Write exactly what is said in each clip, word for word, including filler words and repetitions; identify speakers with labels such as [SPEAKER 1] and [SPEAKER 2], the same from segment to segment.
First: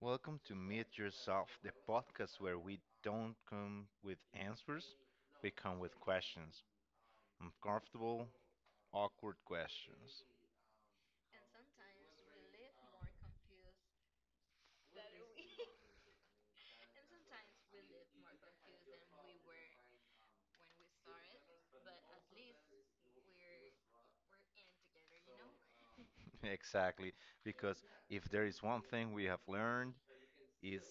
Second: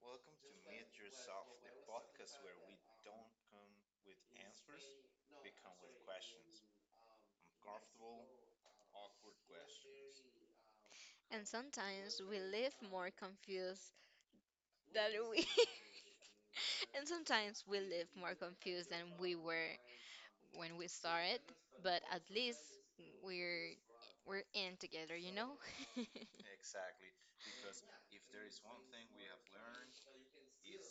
[SPEAKER 1] Welcome to Meet Yourself, the podcast where we don't come with answers, we come with questions. Uncomfortable, awkward questions.
[SPEAKER 2] And sometimes we live more confused than we and sometimes we live more confused than we were when we started, but at least we're we're in together, you know?
[SPEAKER 1] Exactly, because if there is one thing we have learned, it's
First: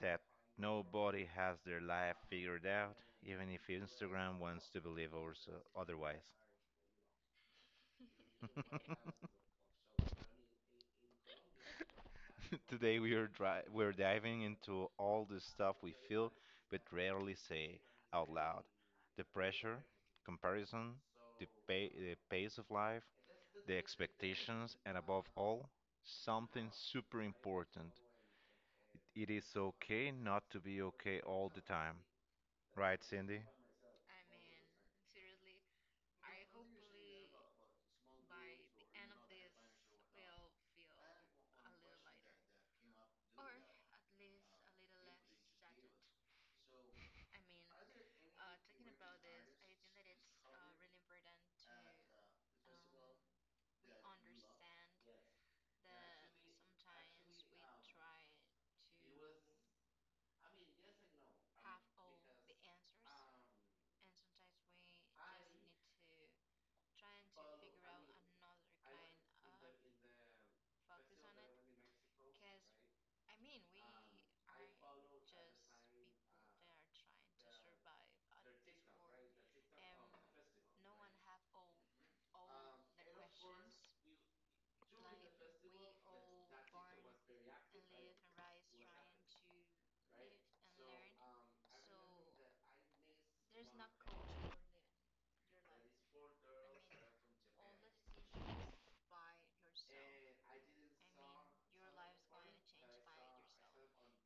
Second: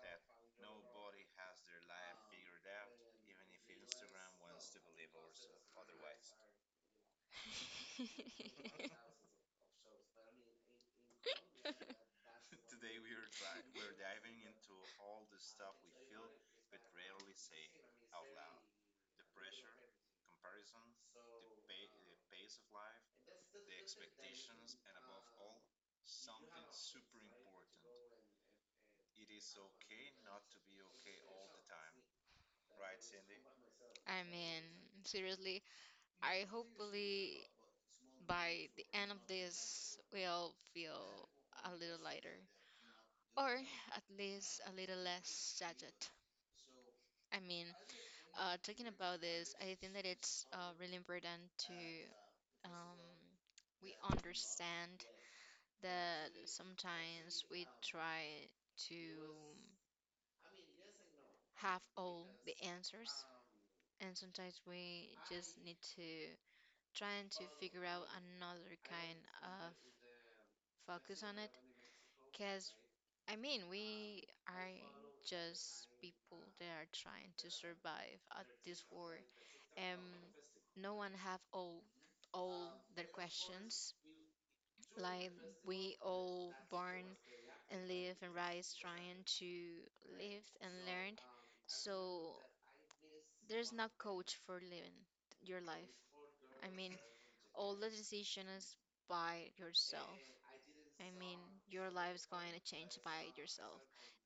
[SPEAKER 1] that nobody has their life figured out, even if Instagram wants to believe or otherwise. Today we are dri- we're diving into all the stuff we feel but rarely say out loud. The pressure, comparison, the, pay- the pace of life, the expectations, and above all, something super important. It is okay not to be okay all the time. Right, Cindy?
[SPEAKER 2] I mean, seriously, I hopefully by the end of this we'll feel a little lighter or at least a little less shattered. I mean, uh, talking about this, I think that it's uh, really important to um, we understand that sometimes we try to have all the answers, and sometimes we just need to trying to figure out another kind of focus on it because I mean, we are just people that are trying to survive at this war, and no one have all all their questions. Like we all born and live and rise trying to live and learn. So there's no coach for living your life. I mean, all the decision is by yourself. I mean, your life's going to change by yourself.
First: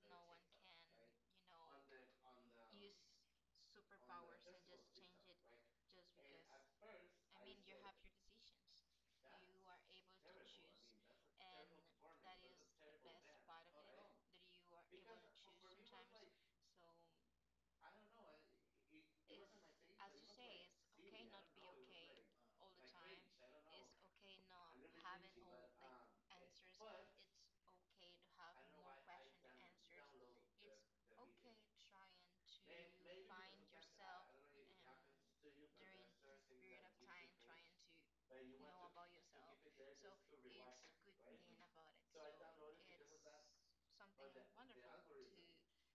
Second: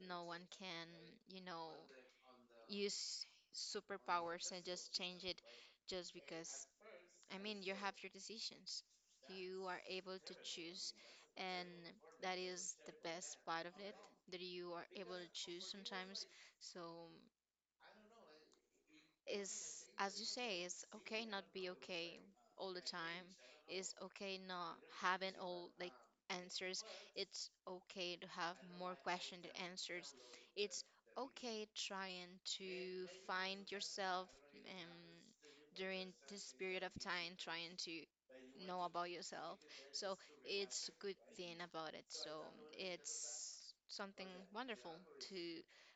[SPEAKER 2] No one can, you know, use superpowers and just change it just because. I mean, you have your decisions. You are able to choose, and that is the best part of it, that you are able to choose sometimes. So is as you say, it's okay not be okay all the time, it's okay not having all like answers, it's okay to have more questions than answers, it's okay trying to find yourself um, during this period of time trying to know about yourself, so it's a good thing about it, so it's something wonderful to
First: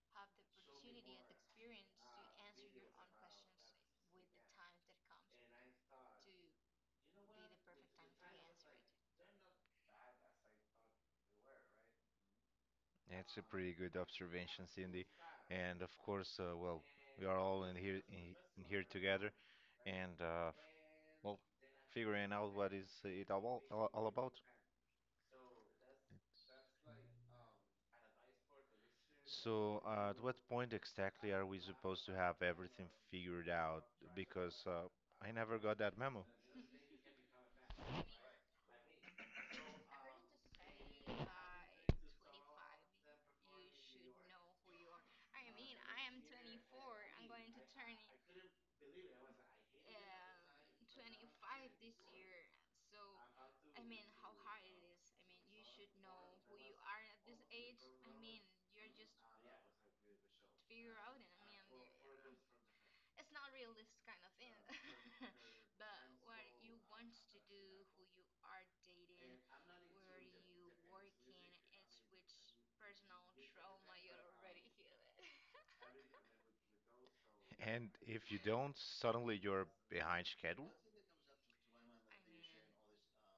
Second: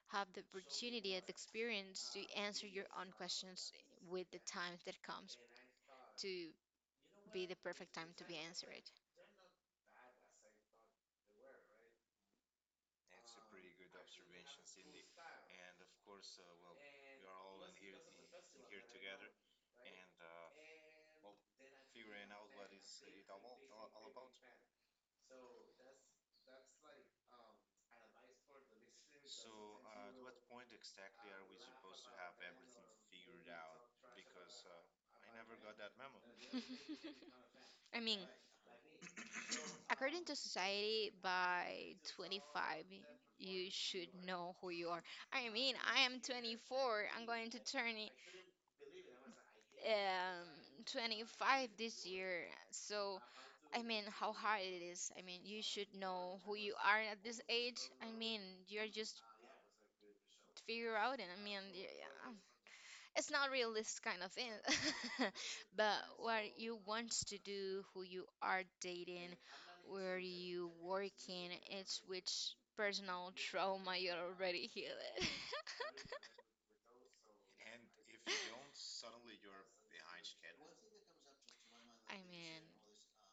[SPEAKER 2] have the opportunity and the experience to answer your own questions with the time that comes to be the perfect time to be answered.
[SPEAKER 1] That's a pretty good observation, Cindy. And of course, uh, well, we are all in here in, in here together, and uh, well, figuring out what is it all, all, all about. So, uh, at what point exactly are we supposed to have everything figured out? Because uh, I never got that memo.
[SPEAKER 2] I mean, according to society, by twenty-five, you should know who you are. I mean, I am twenty-four. I'm going to turn it um twenty-five this year. So, I mean, how hard it is. I mean, you should know who you are at this age. I mean, you're just figure out, and I mean, yeah. Yeah, it's not realist kind of thing. But what you want to do, who you are dating, where you working, it's which personal trauma you're already healing.
[SPEAKER 1] And if you don't, suddenly you're behind schedule.
[SPEAKER 2] I mean,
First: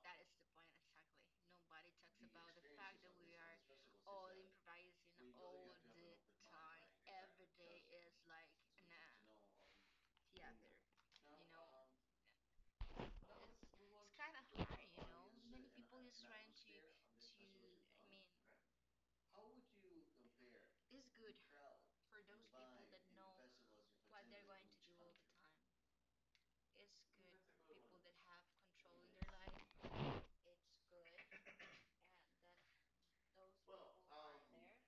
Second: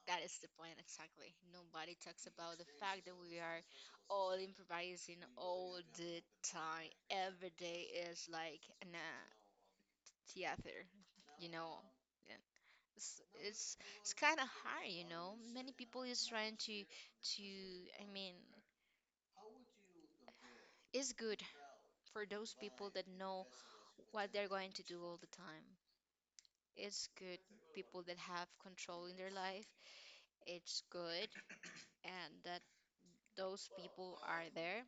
[SPEAKER 2] that is the point exactly. Nobody talks about the fact that we are all improvising all the time. Every day is like an uh, theater, you know. It's it's, it's kind of hard, you know. Many people is trying to to I mean, it's good for those people that know what they're going to do all the time. It's good people that have control in their life. It's good, and that those people are there.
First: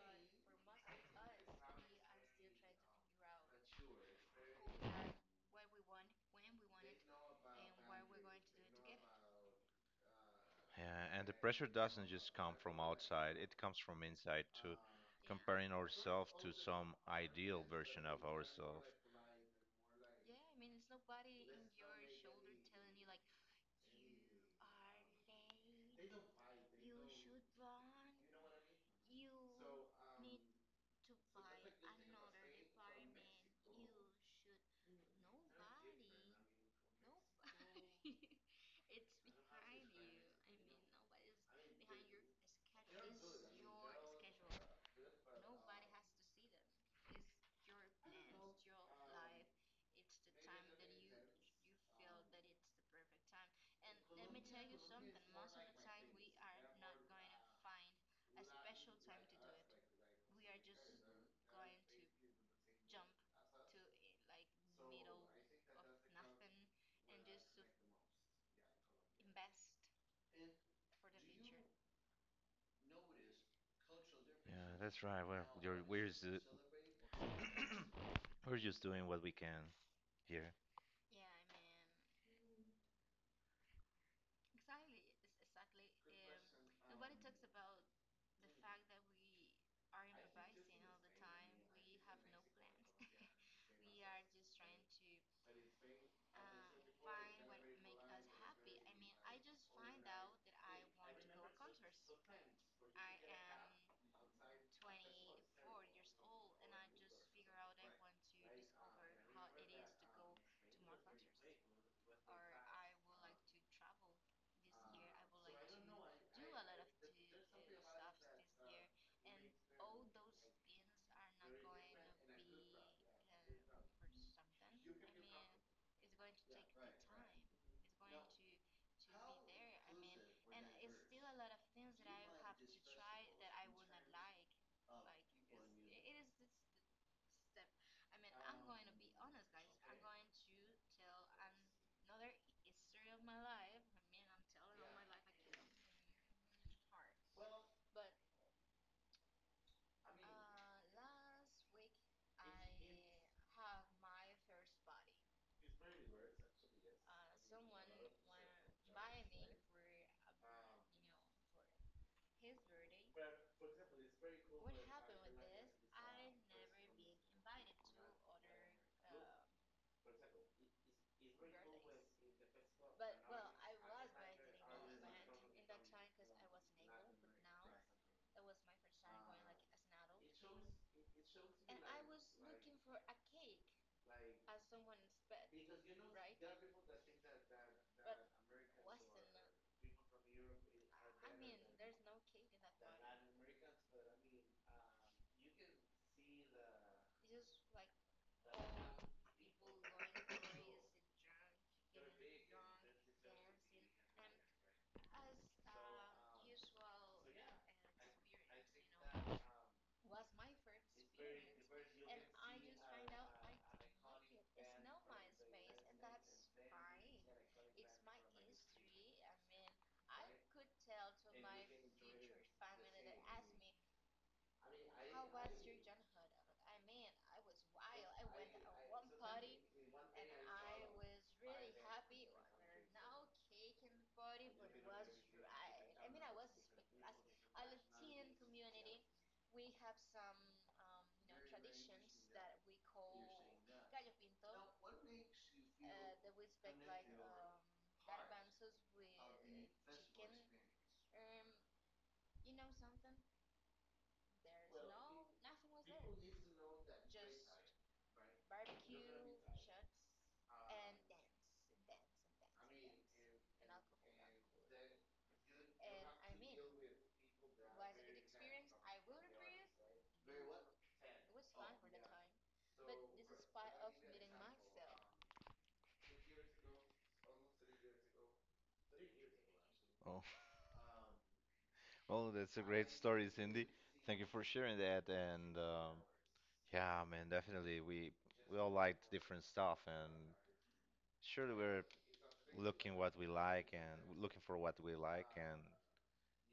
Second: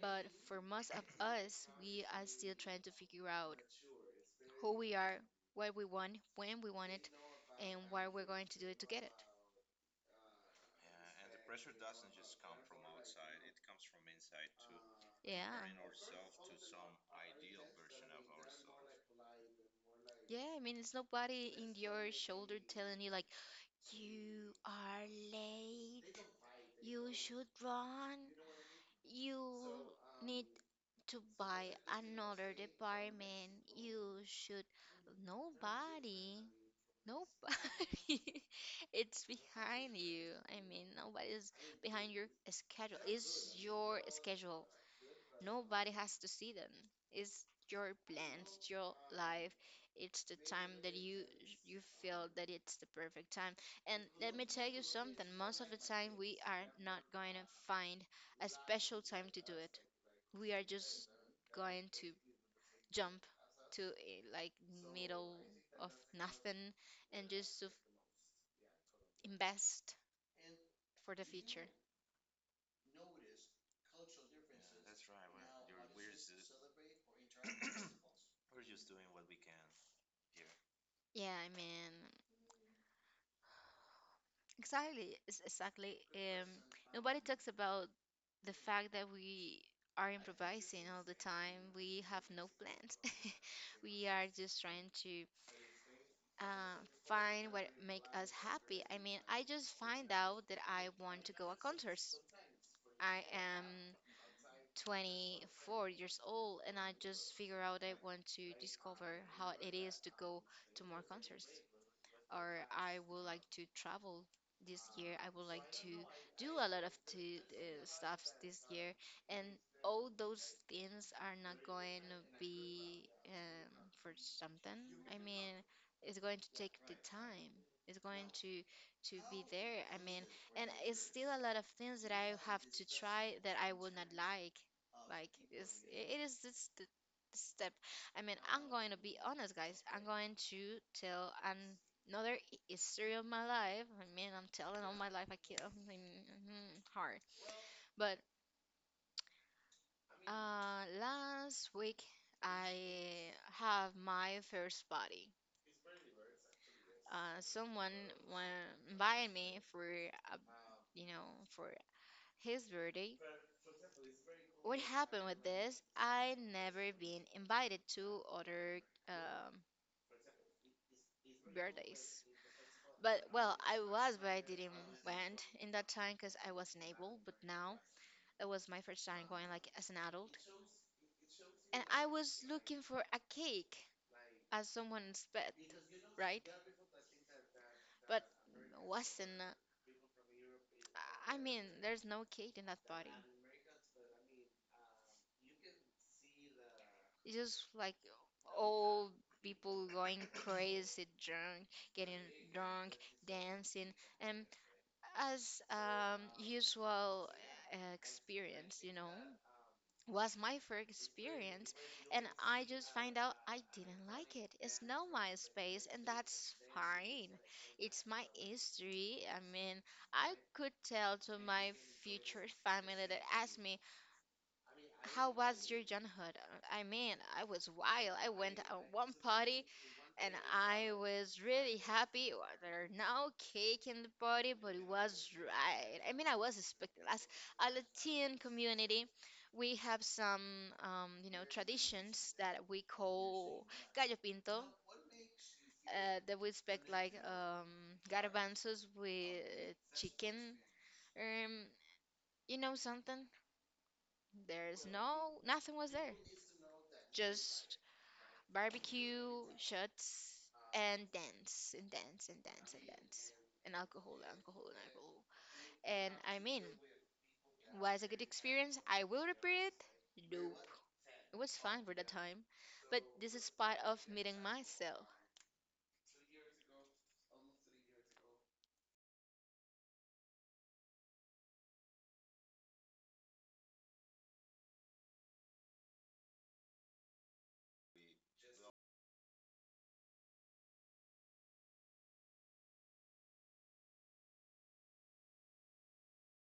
[SPEAKER 2] But for most of us, we are still trying to figure out who we are, what we want, when we want it, and why we're going to do it to get it.
[SPEAKER 1] Yeah, and the pressure doesn't just come from outside, it comes from inside too, comparing
[SPEAKER 2] Yeah.
[SPEAKER 1] ourselves to some ideal version of ourselves.
[SPEAKER 2] Yeah, I mean, it's nobody in your shoulder telling you, like, you are late, you should run, you need to buy another department, you should. Nobody, nobody, it's behind you. I mean, nobody's behind your schedule. It's your schedule. Nobody has to see them. It's your plan, it's your life. It's the time that you you feel that it's the perfect time. And let me tell you something, most of the time we are not going to find a special time to do it. We are just going to jump to eh, like middle of nothing and just to invest for the future.
[SPEAKER 1] Yeah, that's right. Well, you're we're just, we're just doing what we can here.
[SPEAKER 2] Yeah, I mean, Exactly, it's- exactly. Um, nobody talks about the fact that we are improvising all the time. We have no plans. We are just trying to uh, find what make us happy. I mean, I just find out that I want to go a concert. I am twenty-four years old and I just figure out I want to discover how it is to go to more concerts, or I would like to travel this year. I would like to do a lot of to, uh, stuff this year, and all those things are not going to be um, for something. I mean, it's going to take the time. It's going to to be there. I mean, and it's still a lot of things that I have to try that I will not like. Like it's it is this the the step. I mean, I'm going to be honest, guys. I'm going to tell an- another hi- history of my life. I mean, I'm telling all my life. I can't. I mean, mhm, hard. But uh, last week I have my first party. Uh, someone wa- invited me for a, you know, for his birthday. What happened with this? I never been invited to other um, birthdays. But well, I was, but I didn't went in that time because I wasn't able. But now it was my first time going like as an adult, and I was looking for a cake as someone's pet, right? But wasn't. uh, I mean, there's no kid in that party. It's just like old people going crazy, drunk, getting drunk, dancing, and as um, usual uh, experience, you know, was my first experience, and I just find out I didn't like it. It's not my space, and that's fine. It's my history. I mean, I could tell to my future family that asked me, how was your childhood? Uh, I mean, I was wild. I went on one party and I was really happy. Well, there are no cake in the party, but it was right. I mean, I was expecting. As a Latin community, we have some, um, you know, traditions that we call gallo pinto. Uh, that we expect like um, garbanzos with chicken. Um, you know something? There's no nothing was there. Just barbecue, shots, and dance and dance and dance and dance. And alcohol, alcohol, and alcohol. And I mean, was a good experience. I will repeat it. Nope. It was fun for the time. But this is part of meeting myself.
[SPEAKER 1] Oh, well, that's a great story, Cindy. Thank you for sharing that. And um, yeah, man, definitely we we all liked different stuff, and surely we're looking what we like and looking for what we like and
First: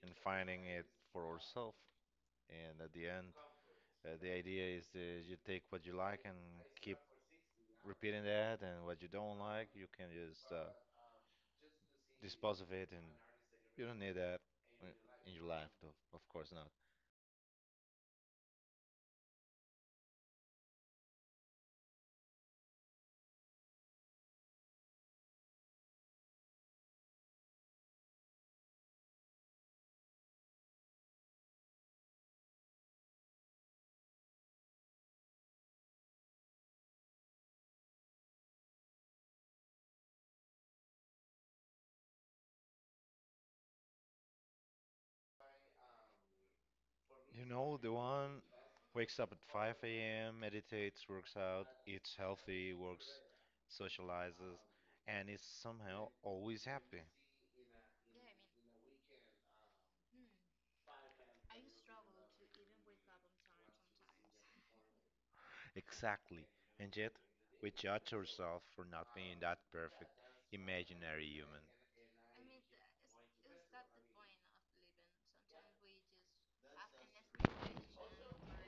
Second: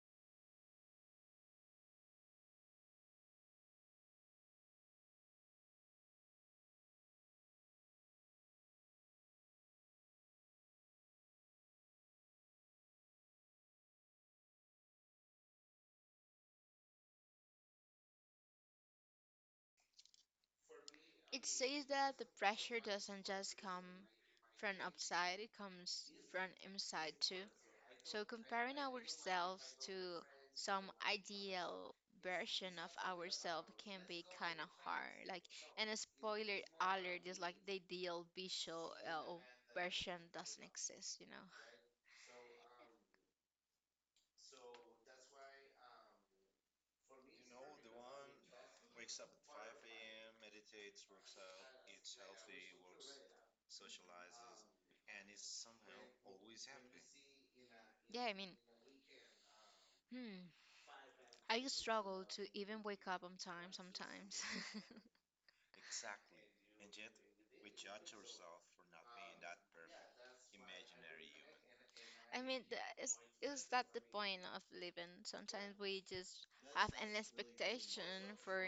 [SPEAKER 1] and finding it for ourselves. And at the end, uh, the idea is that you take what you like and keep repeating that, and what you don't like, you can just uh, dispose of it, and you don't need that i- in your life, though. Of course not.
[SPEAKER 2] It says that the pressure doesn't just come from outside, it comes from inside too. So, comparing ourselves to some ideal version of ourselves can be kind of hard. Like, and a spoiler alert is like the ideal visual uh, version doesn't exist, you know?
[SPEAKER 1] You know, the one wakes up at five a m, meditates, works out, eats healthy, works, socializes, and is somehow always happy.
[SPEAKER 2] Yeah, I mean, hmm. I struggle to even wake up on time sometimes.
[SPEAKER 1] Exactly. And yet, we judge ourselves for not being that perfect, imaginary human.
[SPEAKER 2] I mean, the, is is that the point of living? Sometimes we just have an expectation for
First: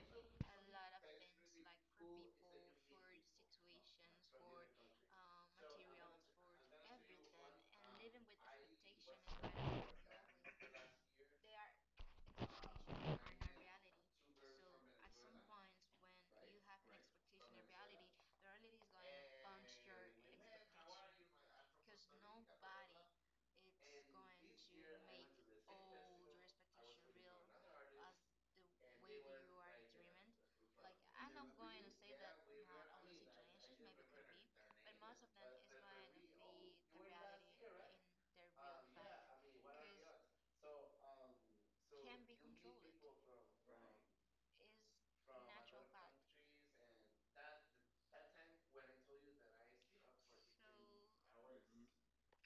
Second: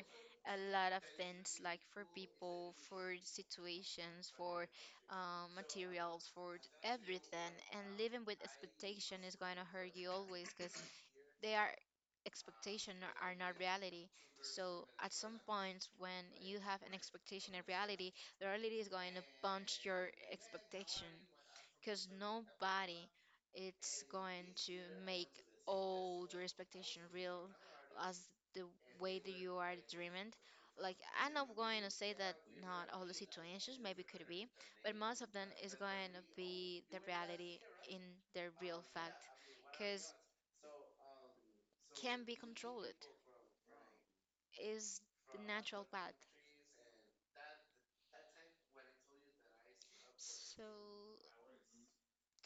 [SPEAKER 2] a lot of things, like for people, for situations, for uh, materials, for everything. And living with expectation is going to hurt you always, because their expectation are not reality. So at some points when you have an expectation and reality, the reality is going to punch your expectation because nobody it's going to make all your expectation real as the way that you are dreaming. Like, I'm not going to say that not all the situations maybe could be, but most of them is going to be the reality in the real fact, because can be controlled is the natural path. So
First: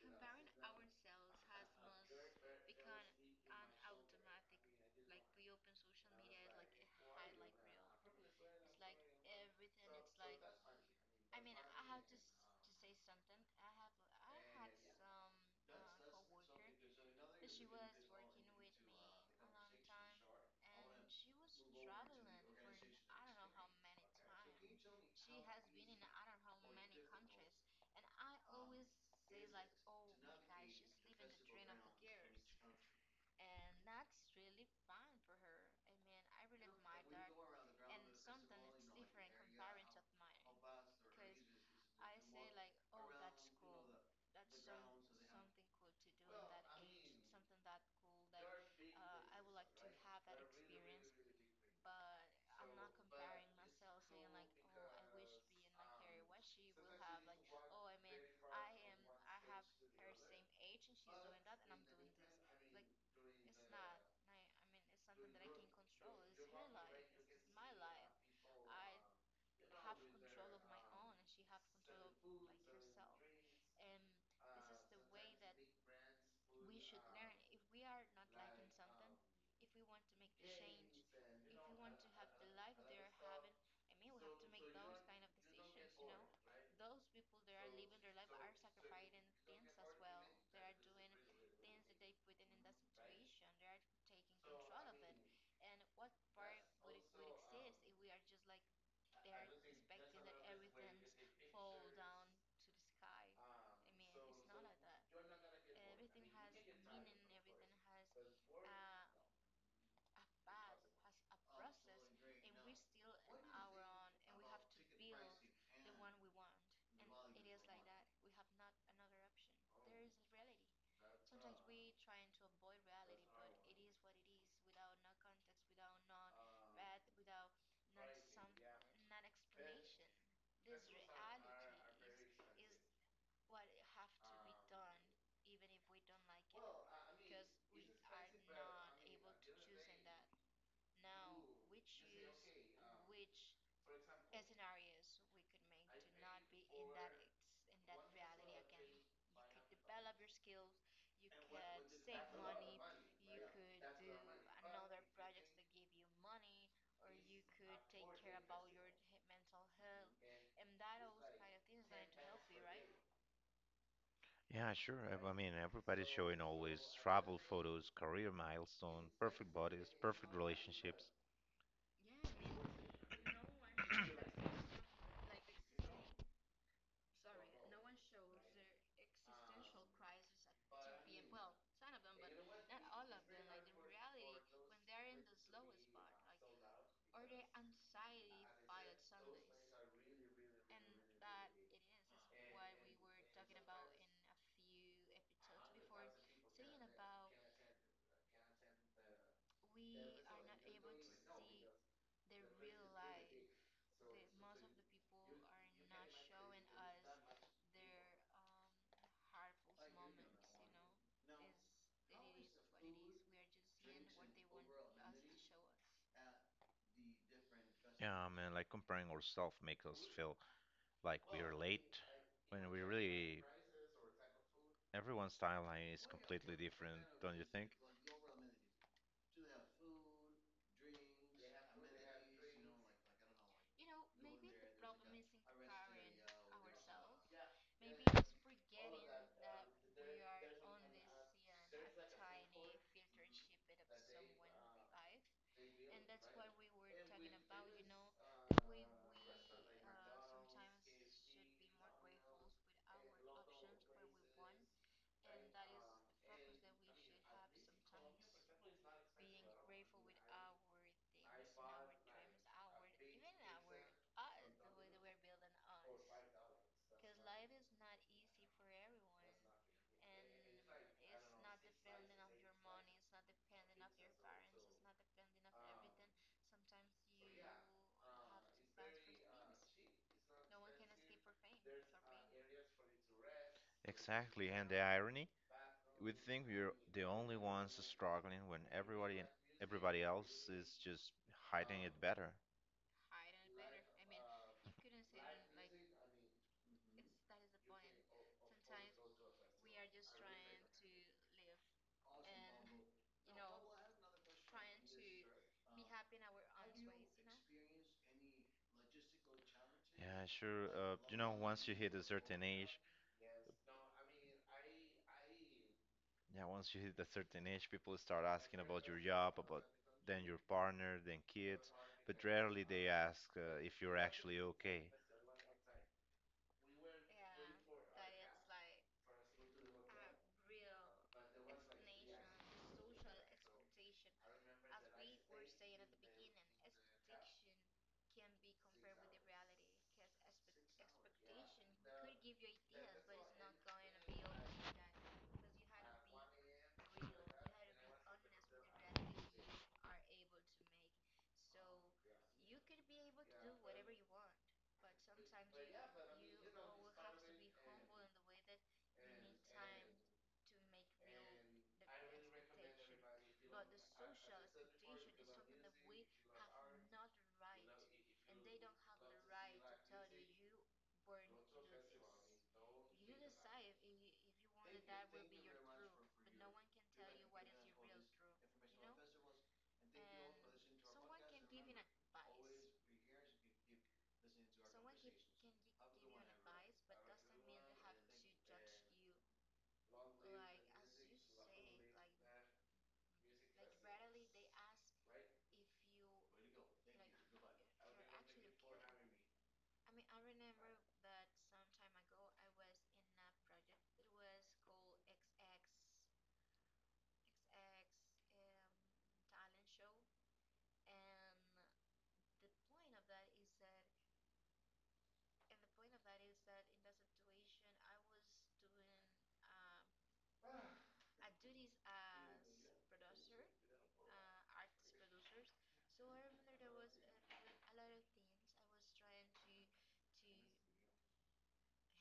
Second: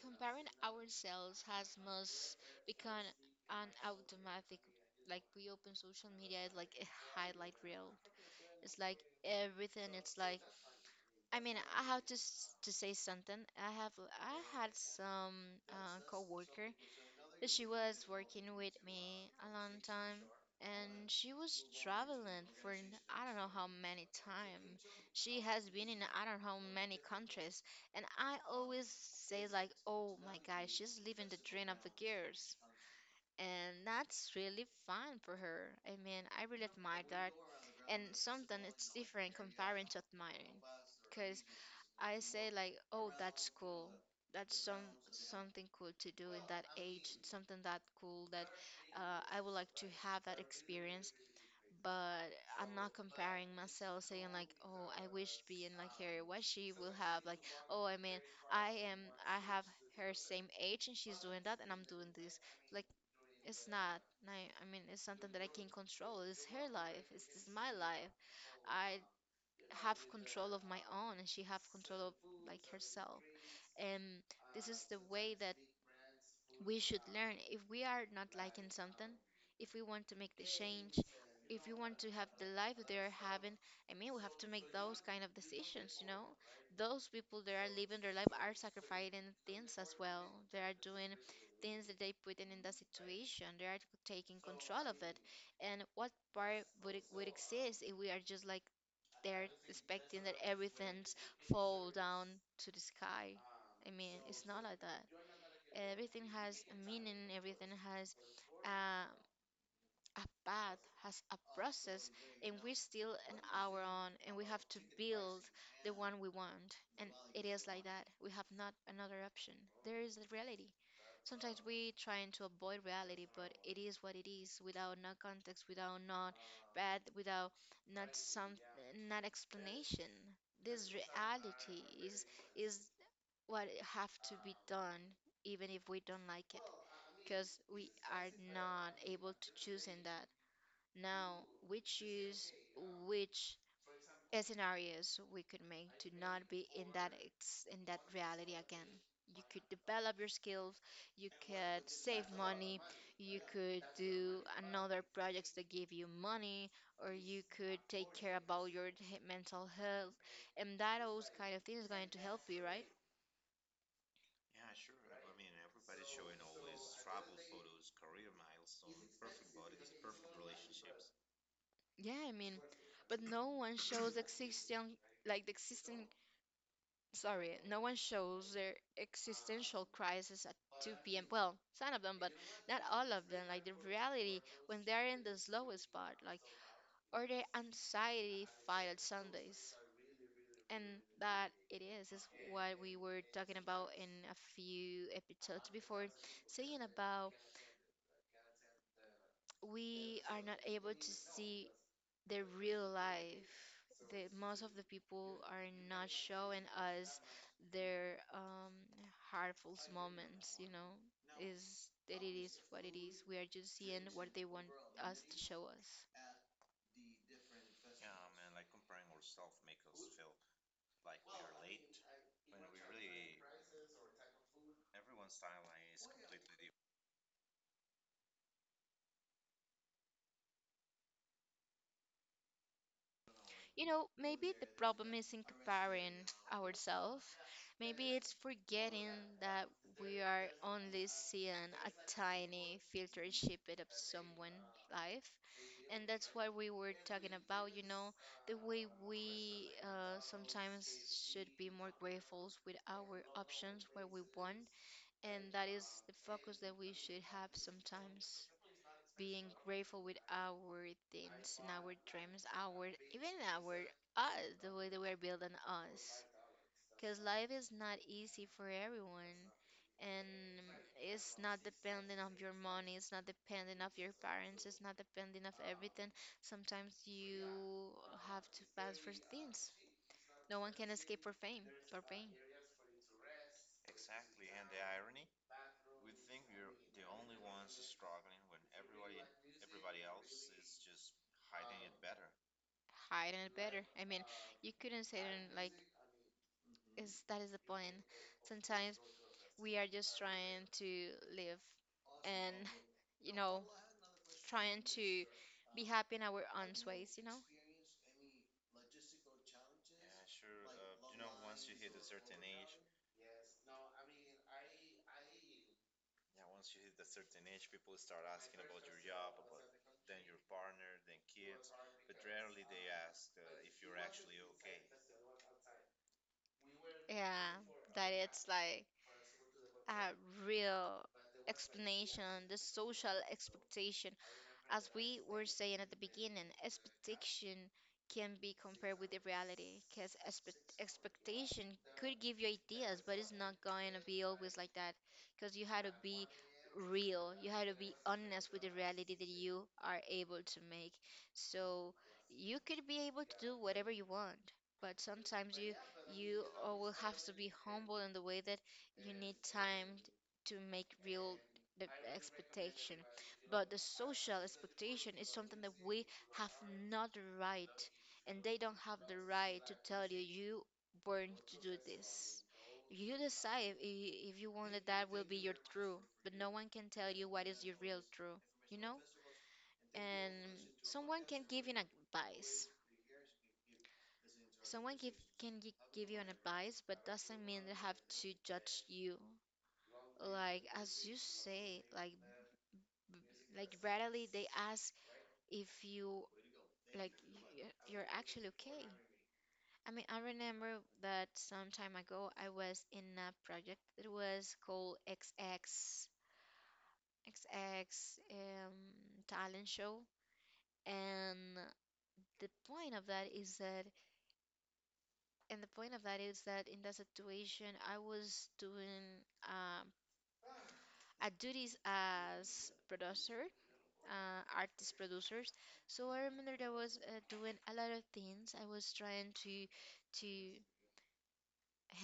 [SPEAKER 2] comparing ourselves has must become an automatic. Like, we open social media, it's like a highlight reel. It's like everything. So it's like I mean, I have to s- to say something. I have I had some uh, coworker. She was working with me a long time, and she was traveling for n- I don't know how many time. She has been in I don't know how many countries, and I always say like, oh my God, she's living the dream of the girls and that's really fun for her. I mean, I really admire that, and something it's different comparing to admiring, because I say like, oh, that's cool. That's some something cool to do in that age. Something that cool that uh, I would like to have that experience. But I'm not comparing myself, saying like, oh, I wish being like her. What she will have like, oh, I mean, I am, I have her same age and she's doing that and I'm doing this. Like, it's not. I, I mean, it's something that I can control. It's her life. It's, it's my life. I have control of my own, and she have control of like herself. And this is the way that we should learn. If we are not liking something, if we want to make the change, if we want to have the life they are having, I mean, we have to make those kind of decisions, you know? Those people that are living their life are sacrificing things as well. They are doing things that they put in in that situation. They are taking control of it. And what part would it, would exist if we are just like they're expecting that everything's fall down to the sky? I mean, it's not like that everything has a meaning. Everything has uh, a path, has a process, and we're still in our own, and we have to build the one we want. And it is like that. We have not another option. There is the reality. Sometimes we trying to avoid reality, but it is what it is, without no context, without not bad, without not some, not explanation. This reality is is what it have to be done, even if we don't like it because we are not able to choose in that. Now we choose which scenarios we could make to not be in that ex- in that reality again. You could develop your skills, you could save money, you could do another projects that give you money, or you could take care about your he- mental health, and that those kind of things is going to help you, right?
[SPEAKER 1] Yeah, sure. I I mean, everybody's showing always travel photos, career milestone, perfect bodies, perfect relationships.
[SPEAKER 2] Yeah, I mean, but no one shows existing like the existing sorry, no one shows their existential crisis at two p m. Well, some of them, but not all of them. Like the reality when they're in the slowest part, like, or the anxiety filed Sundays. And that it is, is what we were talking about in a few episodes before, saying about we are not able to see the real life. The most of the people are not showing us their um, harmful moments. You know, is that it is what it is. We are just seeing what they want us to show us.
[SPEAKER 1] Yeah, man, like comparing ourselves makes us feel like we Well, are late like when we really prices or type everyone's timeline is completely different, don't you think? like
[SPEAKER 2] You know, maybe the problem isn't comparing ourselves. Maybe it's forgetting that we are only seeing a tiny filter snippet of someone's life. And that's what we were talking about, you know, the way we uh, sometimes should be more grateful with our options, what we want. And that is the focus that we should have sometimes, being grateful with our things and our dreams, our even our us, the way that we are building us. Because life is not easy for everyone, and it's not dependent on your money. It's not dependent of your parents. It's not dependent of everything. Sometimes you have to pass for things. No one can escape for fame or pain.
[SPEAKER 1] Exactly, and the irony, we think we're the only ones struggling when everybody everybody else is just hiding um, it better.
[SPEAKER 2] Hide it better. I mean, you couldn't say it in, like. Is that is the point. Sometimes we are just trying to live and you know trying to be happy in our own ways, you know.
[SPEAKER 1] Yeah, sure. like Uh, you know, once you hit a certain age, yeah, once you hit a certain age, people start asking about your job, about then your partner, then kids, but rarely they ask uh, if you're actually okay.
[SPEAKER 2] Yeah, that it's like a real explanation, the social expectation. As we were saying at the beginning, expectation can be compared with the reality because expectation could give you ideas, but it's not going to be always like that because you had to be real, you had to be honest with the reality that you are able to make. So, you could be able to do whatever you want, but sometimes you you uh, will have to be humble in the way that you need time to make real the expectation. But the social expectation is something that we have not the right, and they don't have the right to tell you you weren't to do this. You decide if, if you want that that will be your true, but no one can tell you what is your real true. you know and someone can give you an advice. Someone give, can gi- give you an advice, but doesn't mean they have to judge you. Like as you say, like b- like readily they ask if you like y- you're actually okay. I mean, I remember that some time ago I was in a project that was called XX XX um, talent show, and the point of that is that and the point of that is that in that situation I was doing um I duties as producer, uh, artist producers. So I remember that I was uh, doing a lot of things. I was trying to to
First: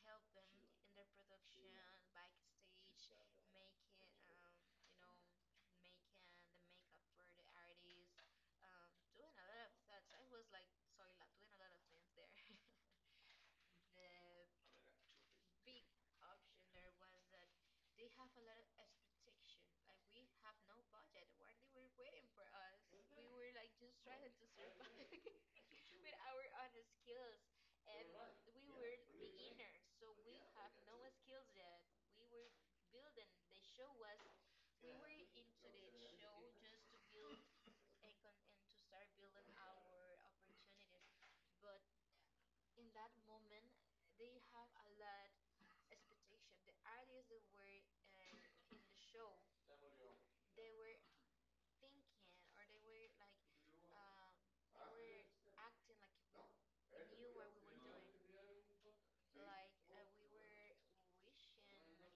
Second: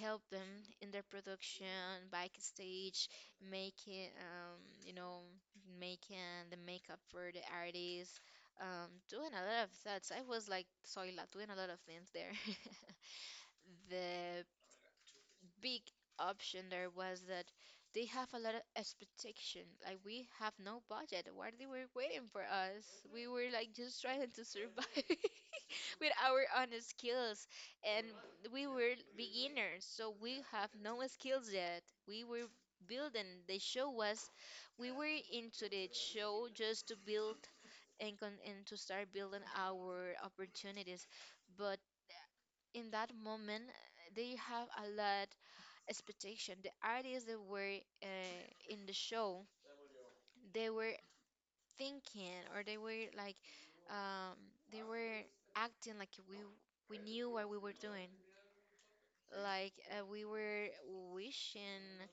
[SPEAKER 2] help them in their production backstage, making um you know making the makeup for the artists, um doing a lot of that. So I was like soila doing a lot of things there. The big option there was that they have a lot of expectation. Like we have no budget. What they were waiting for us? We were like just trying to survive with our own skills, and we were beginners, so we have no skills yet. We were building. The show was, we were into the show just to build and con- and to start building our opportunities, but in that moment uh, they have a lot expectation. The artists that were uh, in the show, they were thinking, or they were like, um, they were acting like we we knew what we were doing, like uh, we were wishing.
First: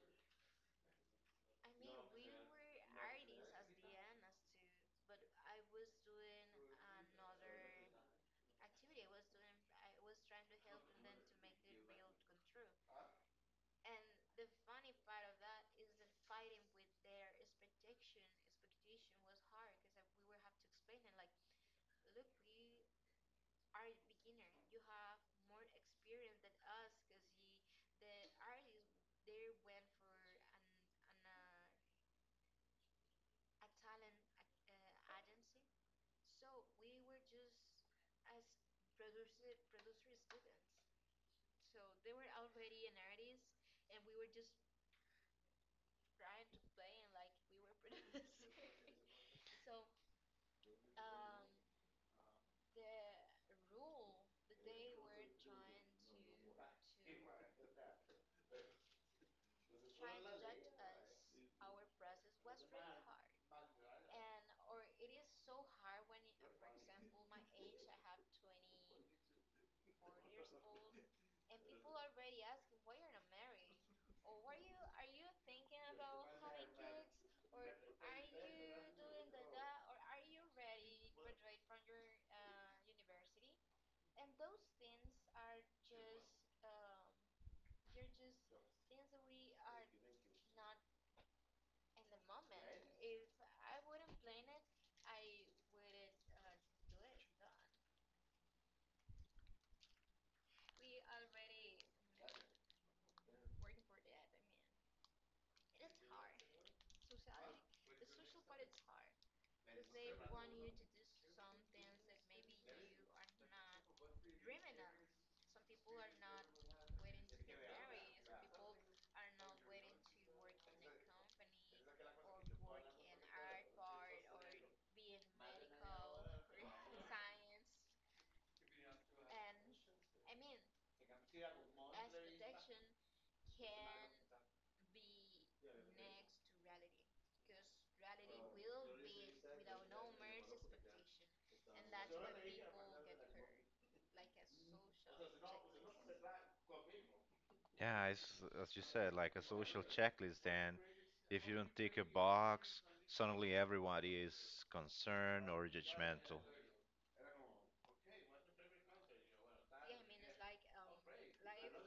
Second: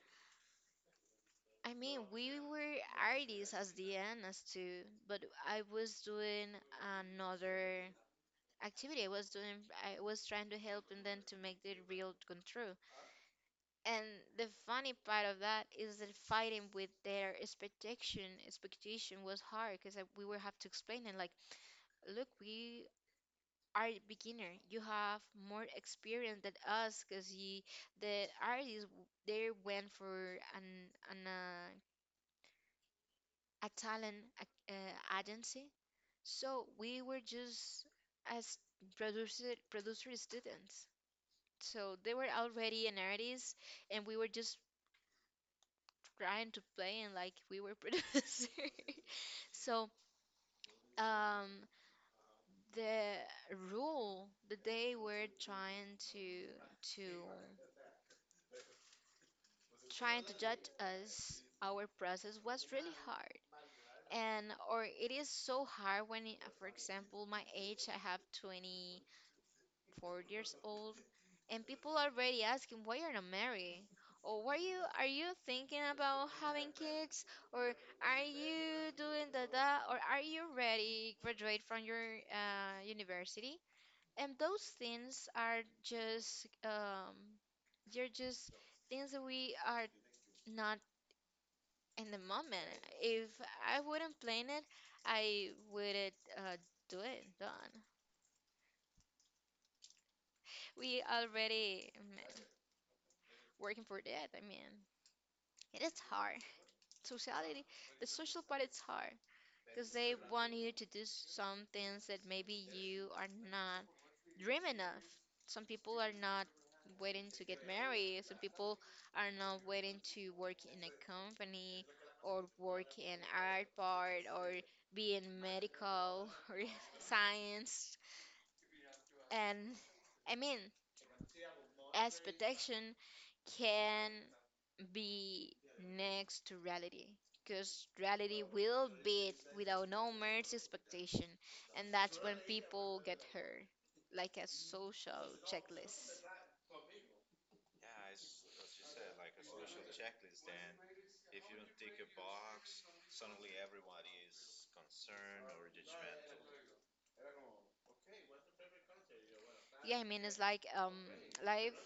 [SPEAKER 2] I mean, we were artists as the end as to, but I was doing another activity. i was doing I was trying to help and then to make the real come true. And the funny part of that is that fighting with their expectation expectation was hard because we would have to explain it like, look, we are beginner. You have more experience than us because the artists w- they went for an an uh, a talent uh, agency. So we were just as producer producer students. So they were already an artist, and we were just trying to play and like we were producer. So um, the rule that they were trying to to trying to judge us our process was really hard. And or it is so hard when, for example, my age, I have twenty-four years old, and people are already asking why you're not married, or why you are you thinking about having kids, or are you doing that, that or are you ready graduate from your uh, university? And those things are just um, they're just things that we are not in the moment. If I wouldn't plan it, I wouldn't uh, do it. Done. We already um, working for that. I mean. It is hard. Sociality, the social part, it's hard because they want you to do some things that maybe you are not dreaming of. Some people are not waiting to get married. Some people are not waiting to work in a company, or work in art part, or be in medical or science. And I mean, as protection can be next to reality because reality will beat without no mercy expectation, and that's when people get hurt, like a social checklist.
[SPEAKER 1] Yeah, it's as you said, like a social checklist, and if you don't tick a box, suddenly everybody is concerned or judgmental.
[SPEAKER 2] Yeah, I mean, it's like um life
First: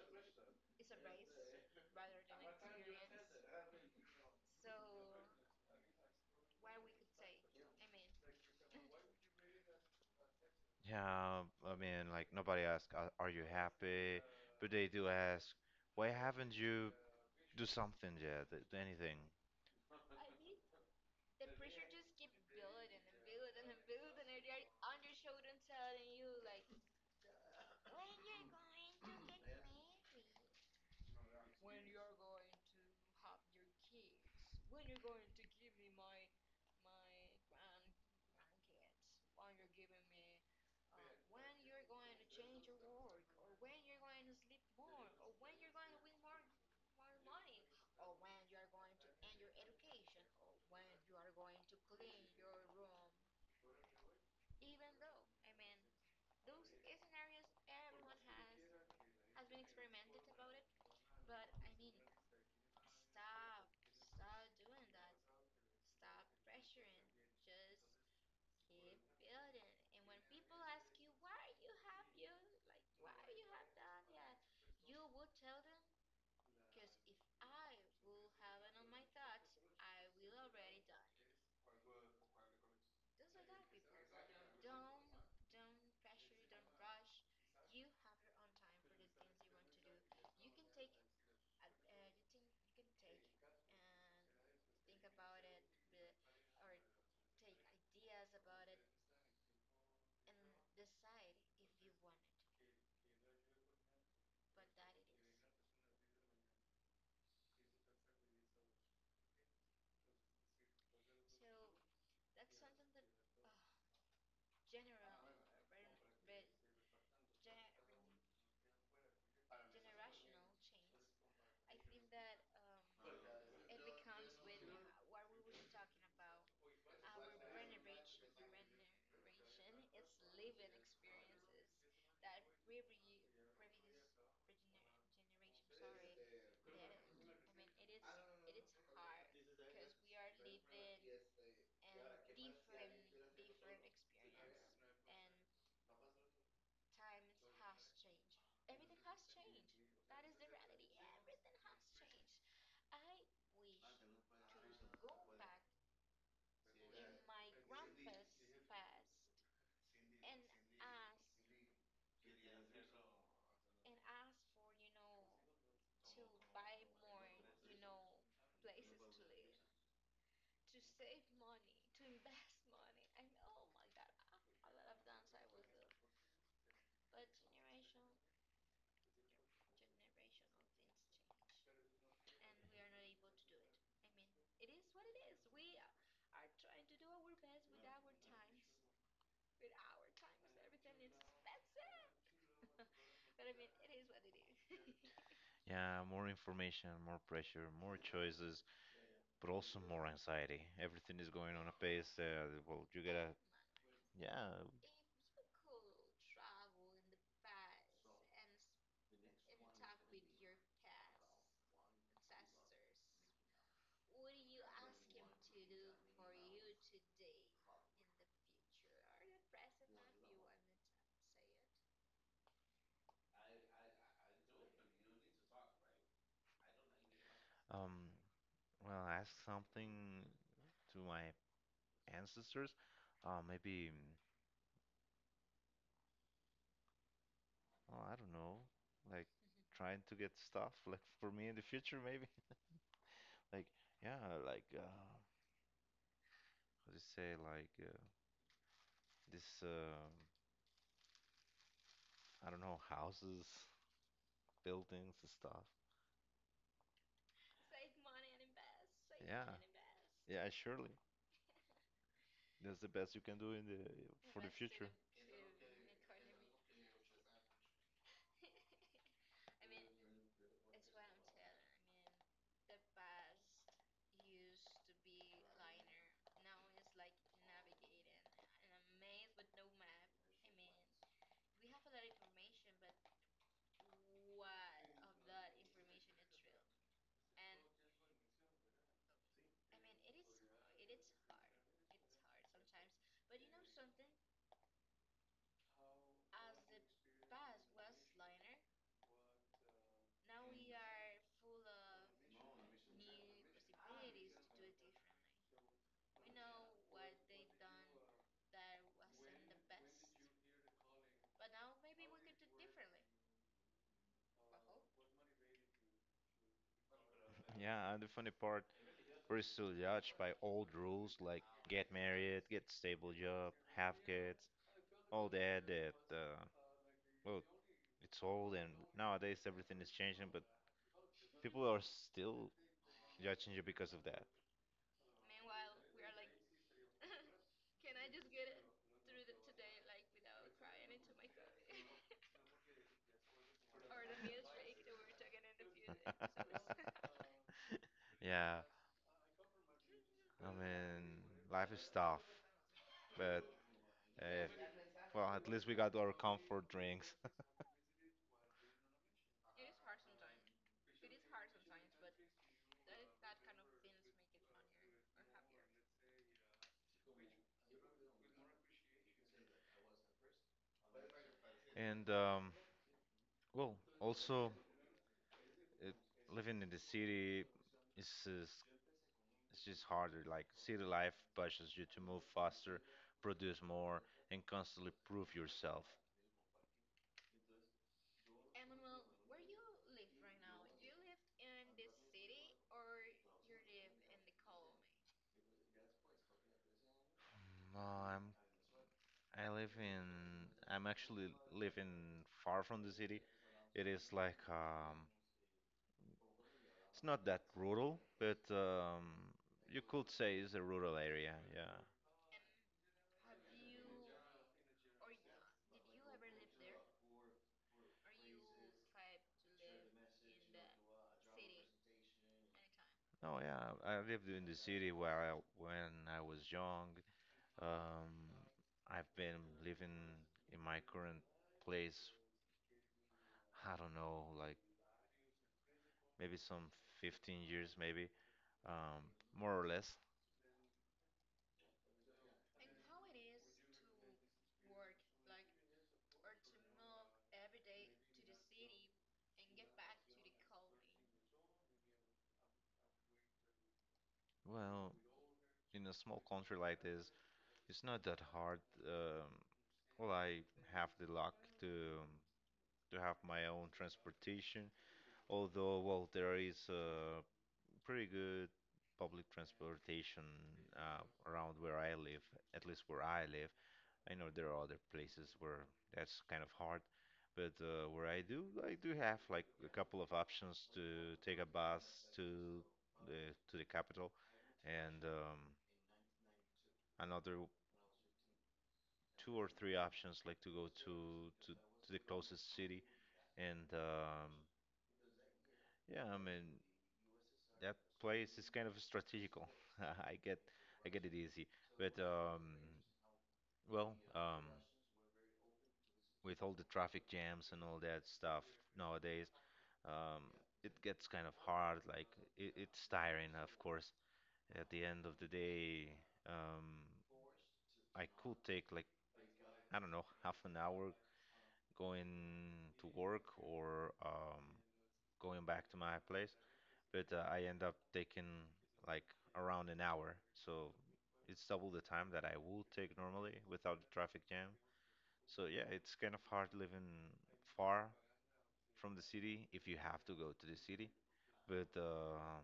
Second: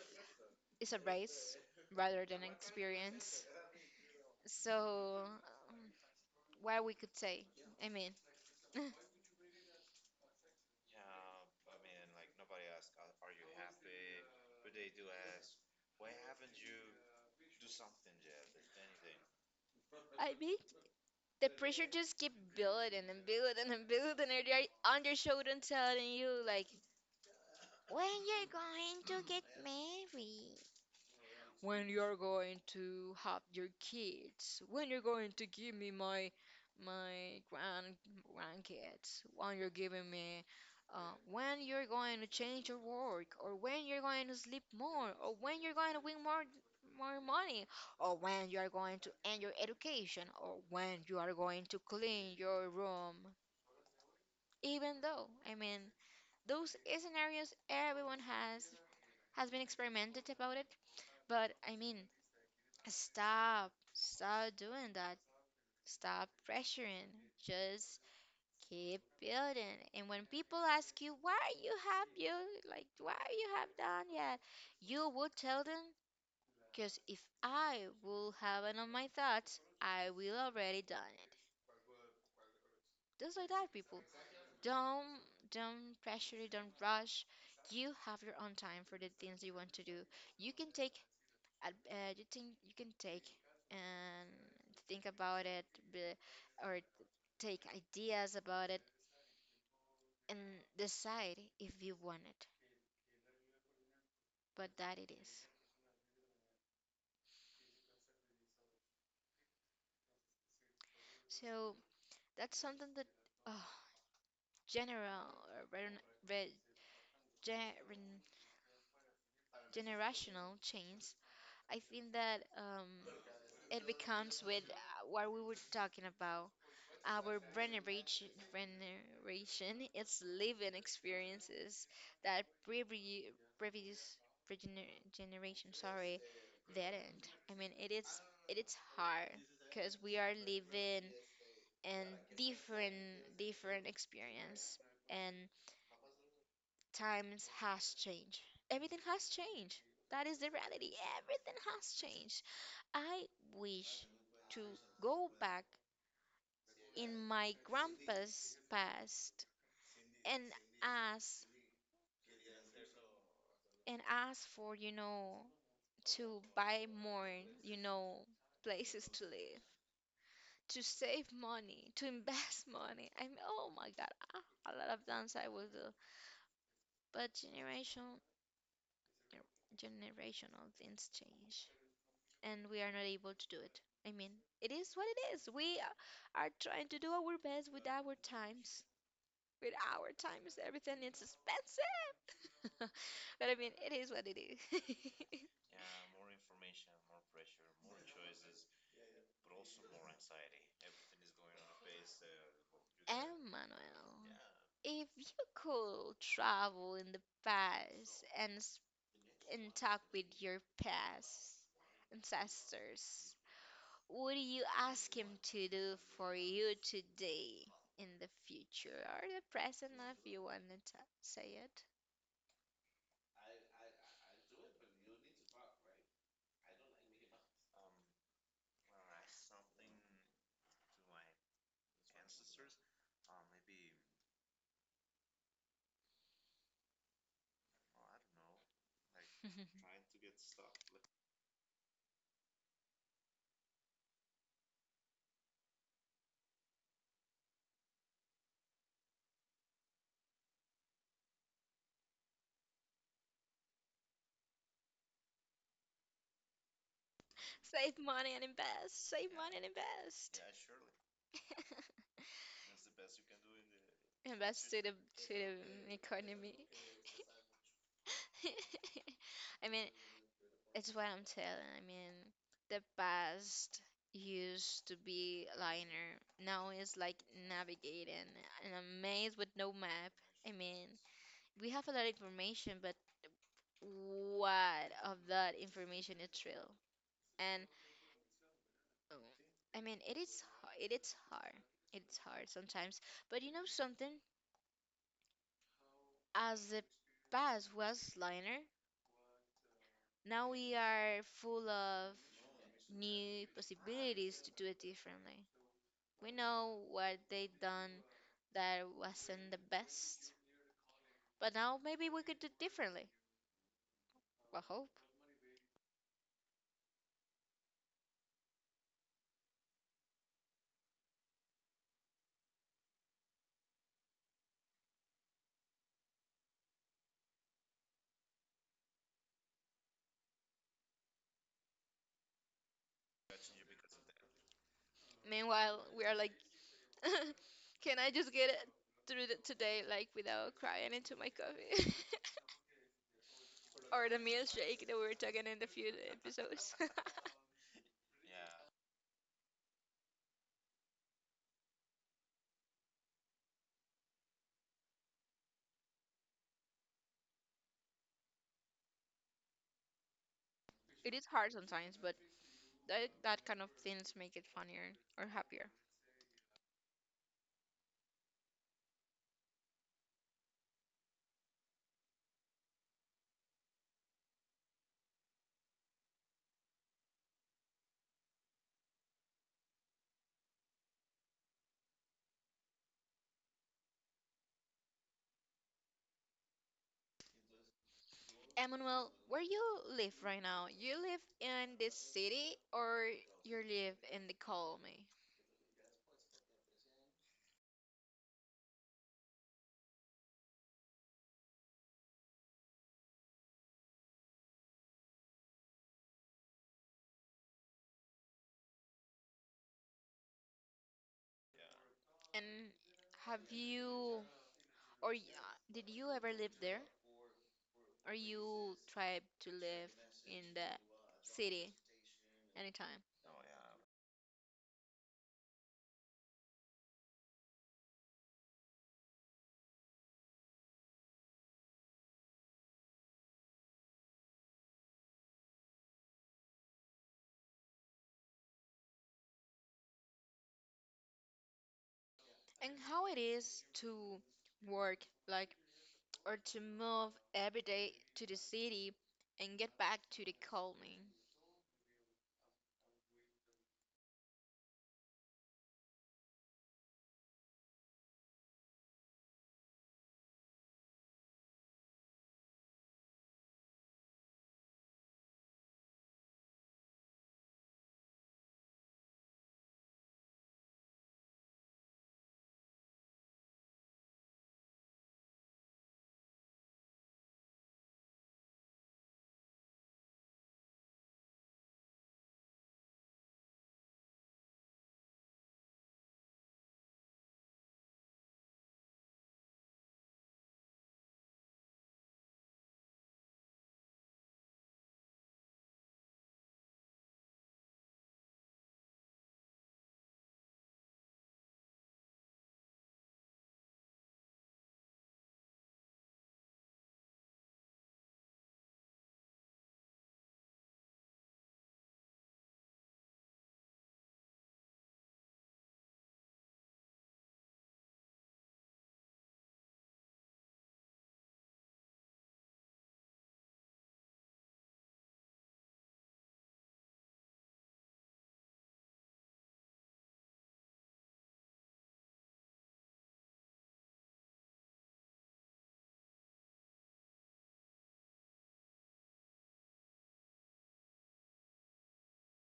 [SPEAKER 2] is a race rather than an experience. So um, what we could say, I mean.
[SPEAKER 1] Yeah, I mean, like nobody asks, "Are are you happy?" But they do ask, "Why haven't you do something yet? Th- Anything?"
[SPEAKER 2] I mean, the pressure just keep building and building and building, and they're on their shoulder telling you like, when you're going to get married, when you're going to have your kids, when you're going to give me my my grand grandkids, when you're giving me, uh, when you're going to change your work, or when you're going to sleep more, or when you're going to win more more money, or when you are going to end your education, or when you are going to clean your room. Even though, I mean, those scenarios everyone has has been experimented about it, but I mean, stop. Stop doing that. Stop pressuring. Just keep building. And when people ask you, why you have you like why you have done yet, you would tell them, because if I will have it on my thoughts, I will already done it. Just like that, people. Don't don't pressure it, don't rush. You have your own time for the things you want to do. You can take ad- uh, you think you can take and think about it, be- or take ideas about it and decide if you want it. But that it is. So that's something that oh, general or very, very gen- generational change. I think that um, it becomes with uh, what we were talking about. Our generation, generation is living experiences that previous, previous regener- generation, sorry, didn't. I mean, it is it is hard because we are living in different different experience, and times has changed. Everything has changed. That is the reality. Everything has changed. I wish to go back in my grandpa's past and ask and ask for, you know, to buy more, you know, places to live, to save money, to invest money. I mean, oh my God, ah, a lot of things I will do. But generation, generational things change, and we are not able to do it. I mean, it is what it is. We are trying to do our best with our times. With our time is everything. It's expensive. But I mean, it is what it is.
[SPEAKER 1] Yeah, more information, more pressure, more choices, but also more anxiety. Everything is going on a pace. Uh, well, you gotta,
[SPEAKER 2] Emmanuel,
[SPEAKER 1] yeah.
[SPEAKER 2] yeah, if you could travel in the past and s- and talk with your past ancestors, what do you ask him to do for you today in the future or the present, if you want to t- say it?
[SPEAKER 1] Um, well, ask something to my ancestors. Uh, maybe, well, I don't know, like trying to get stuff like for me in the future, maybe. Like, yeah, like, uh, how do you say, like, uh, this, um I don't know, houses, buildings, and stuff.
[SPEAKER 2] Save money and invest. Save
[SPEAKER 1] Yeah,
[SPEAKER 2] money and invest.
[SPEAKER 1] yeah, surely. That's the best you can do in the for the
[SPEAKER 2] Invest to
[SPEAKER 1] future.
[SPEAKER 2] the to the economy. I mean, it's what I'm telling. I mean, the past used to be liner. Now it's like navigating in a maze with no map. I mean, we have a lot of information, but what of that information is real? And Oh, I mean, it is h- it is hard. It's hard sometimes. But you know something? As the past was liner, now we are full of new possibilities to do it differently. We know what they done that wasn't the best, but now maybe we could do differently. I hope.
[SPEAKER 1] Yeah, and the funny part, we're still judged by old rules like get married, get stable job, have kids, all that. That uh, well, it's old, and nowadays everything is changing, but people are still judging you because of that.
[SPEAKER 2] Meanwhile, we are like, can I just get it through the, today, like without crying into my coffee? Or the milkshake that we were talking in the few episodes.
[SPEAKER 1] Yeah, I mean, life is tough, but uh, well, at least we got our comfort drinks.
[SPEAKER 2] It is hard sometimes, but that, that kind of things make it funnier or happier.
[SPEAKER 1] And um, well, also uh, living in the city is is it's just harder. Like city life pushes you to move faster, produce more, and constantly prove yourself.
[SPEAKER 2] Emmanuel, where you live right now, you live in the city or you live in the colony?
[SPEAKER 1] Um, I'm I live in I'm actually living far from the city. It is like um it's not that rural, but um you could say it's a rural area. Yeah.
[SPEAKER 2] And have you or y- uh, did you ever live there? Or you tried to live in the city anytime?
[SPEAKER 1] No, yeah. I lived in the city where I, when I was young. Um, I've been living in my current place, I don't know, like maybe some fifteen years, maybe, um, more or less.
[SPEAKER 2] And how it is to work like or to move every day to the city and get back to the calming.
[SPEAKER 1] Well, in a small country like this, it's not that hard. Um, well, I have the luck to to have my own transportation, although, well, there is uh, pretty good public transportation uh, around where I live, at least where I live. I know there are other places where that's kind of hard, but uh, where I do, I do have like a couple of options to take a bus to the to the capital, and um, another two or three options like to go to to, to the closest city. And um, yeah, I mean that place is kind of strategical. I get I get it easy, but um, well, um, with all the traffic jams and all that stuff nowadays, um, it gets kind of hard. Like it, it's tiring, of course. At the end of the day, um, I could take like I don't know half an hour going to work or um, going back to my place. But uh, I end up taking like around an hour. So it's double the time that I would take normally without the traffic jam. So yeah, it's kind of hard living far from the city if you have to go to the city. But um,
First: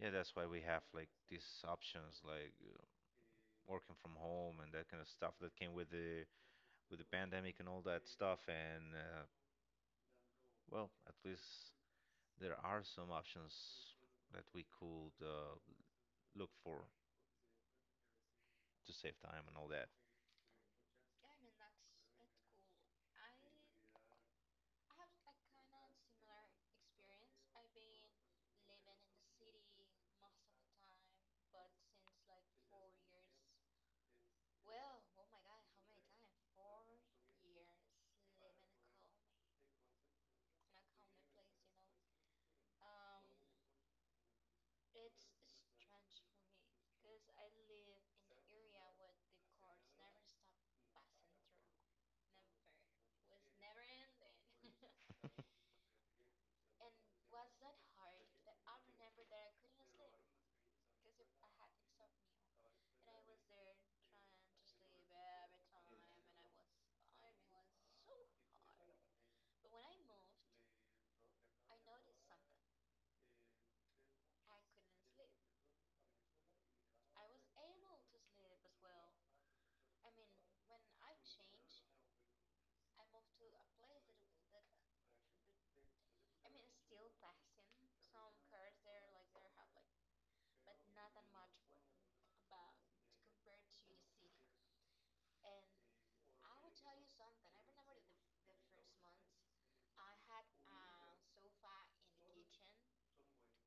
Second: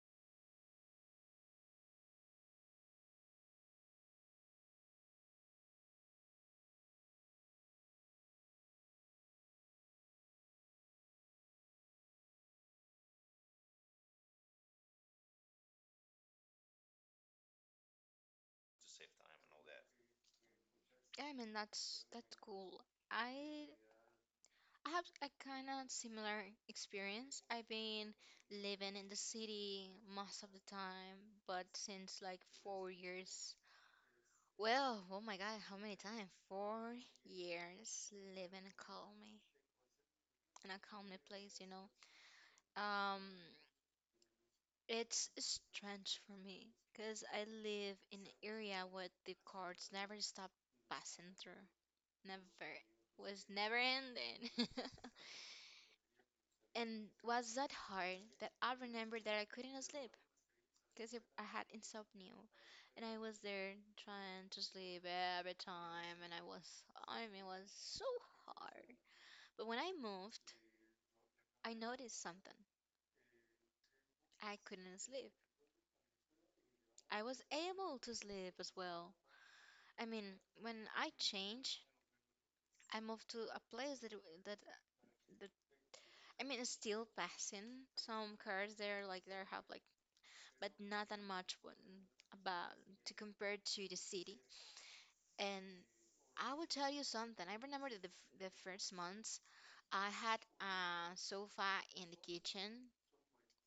[SPEAKER 1] yeah, that's why we have like these options like uh, working from home and that kind of stuff that came with the with the pandemic and all that stuff. And uh, well, at least there are some options that we could uh, look for to save time and all that.
[SPEAKER 2] Yeah, I mean that's that's cool. I I have a kind of similar experience. I've been living in the city most of the time, but since like four years. Well, oh my God, how many times? Four years living calmly in a calmly place, you know. Um, It's strange for me because I live in an area where the cars never stop passing through. Never. Was never ending. And was that hard that I remember that I couldn't sleep because I had insomnia. And I was there trying to sleep every time and I was, I mean, it was so hard. But when I moved, I noticed something. I couldn't sleep. I was able to sleep as well. I mean, when I change, I moved to a place that w- that that I mean, it's still passing some cars there, like there have like, but not that much when about to compare to the city. And I will tell you something. I remember that the f- the first months I had a sofa in the kitchen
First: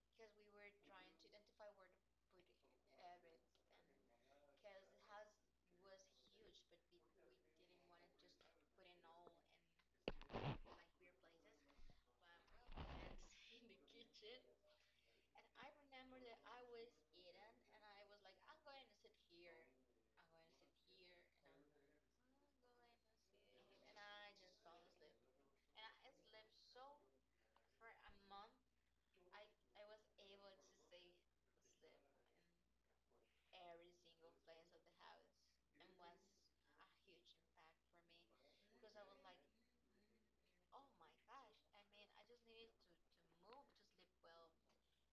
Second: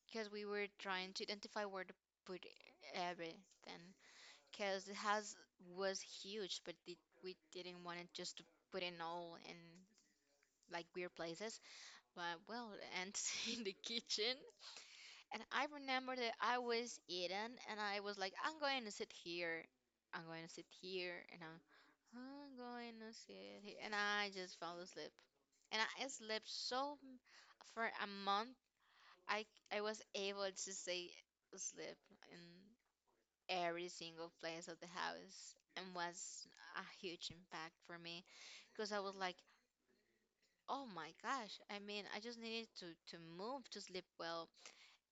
[SPEAKER 2] because we were trying to identify where to put everything because the house was huge, but the, we didn't want it just to put in all in like weird places. But well, ants in the kitchen. And I remember that I was eating and I was like, I'm going to sit here. I'm going to sit here and I'm, I'm going to sit here. And I just fell asleep. And I slept so for a month. I I was able to stay asleep in every single place of the house and was a huge impact for me because I was like, oh my gosh. I mean, I just needed to to move to sleep well.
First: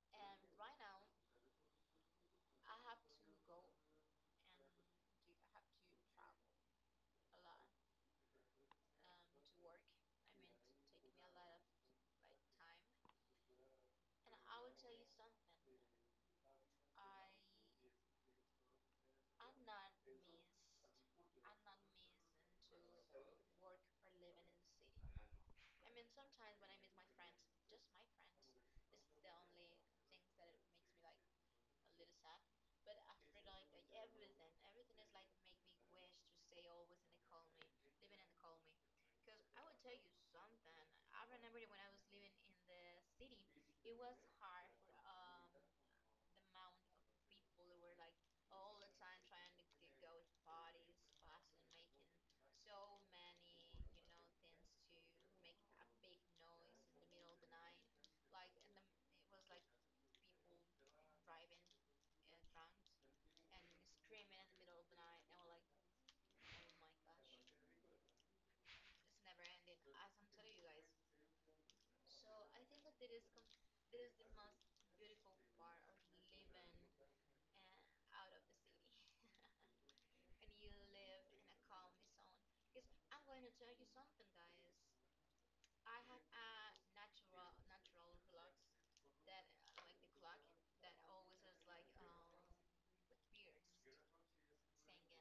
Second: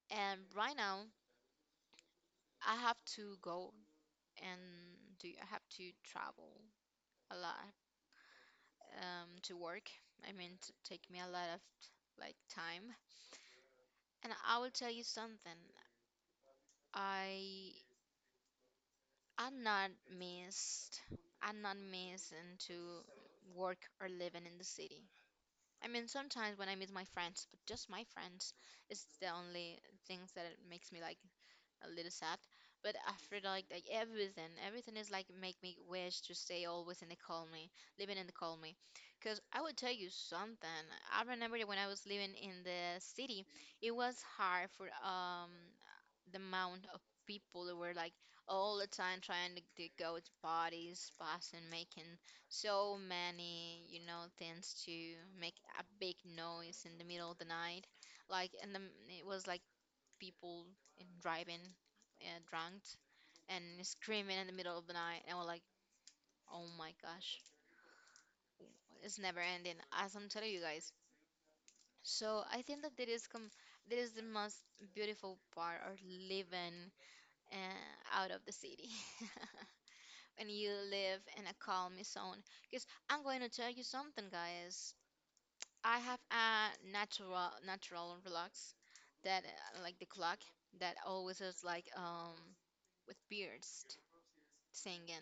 [SPEAKER 2] And right now, I have to go and do I have to travel a lot um to work. I mean, to take me a lot of like time. And I will tell you something. I I'm not missed. I'm not missed into work or living in the city. I mean, sometimes when I meet my friends, but just my friends, it's the only things that it makes me like a little sad. But after like, like everything, everything is like make me wish to stay always in the colony, living in the colony. Cause I would tell you something. I remember that when I was living in the city, it was hard for um the amount of people that were like all the time trying to, to go to parties, bars, and making so many, you know, things to make a big noise in the middle of the night. Like, and the, it was like people in driving uh, drunk and screaming in the middle of the night and we're like, oh my gosh, it's never ending as I'm telling you guys. So I think that there is com- there is the most beautiful part of living uh, out of the city. When you live in a calm zone, because I'm going to tell you something guys, I have a natural natural relax that uh, like the clock that always is like um with beards singing,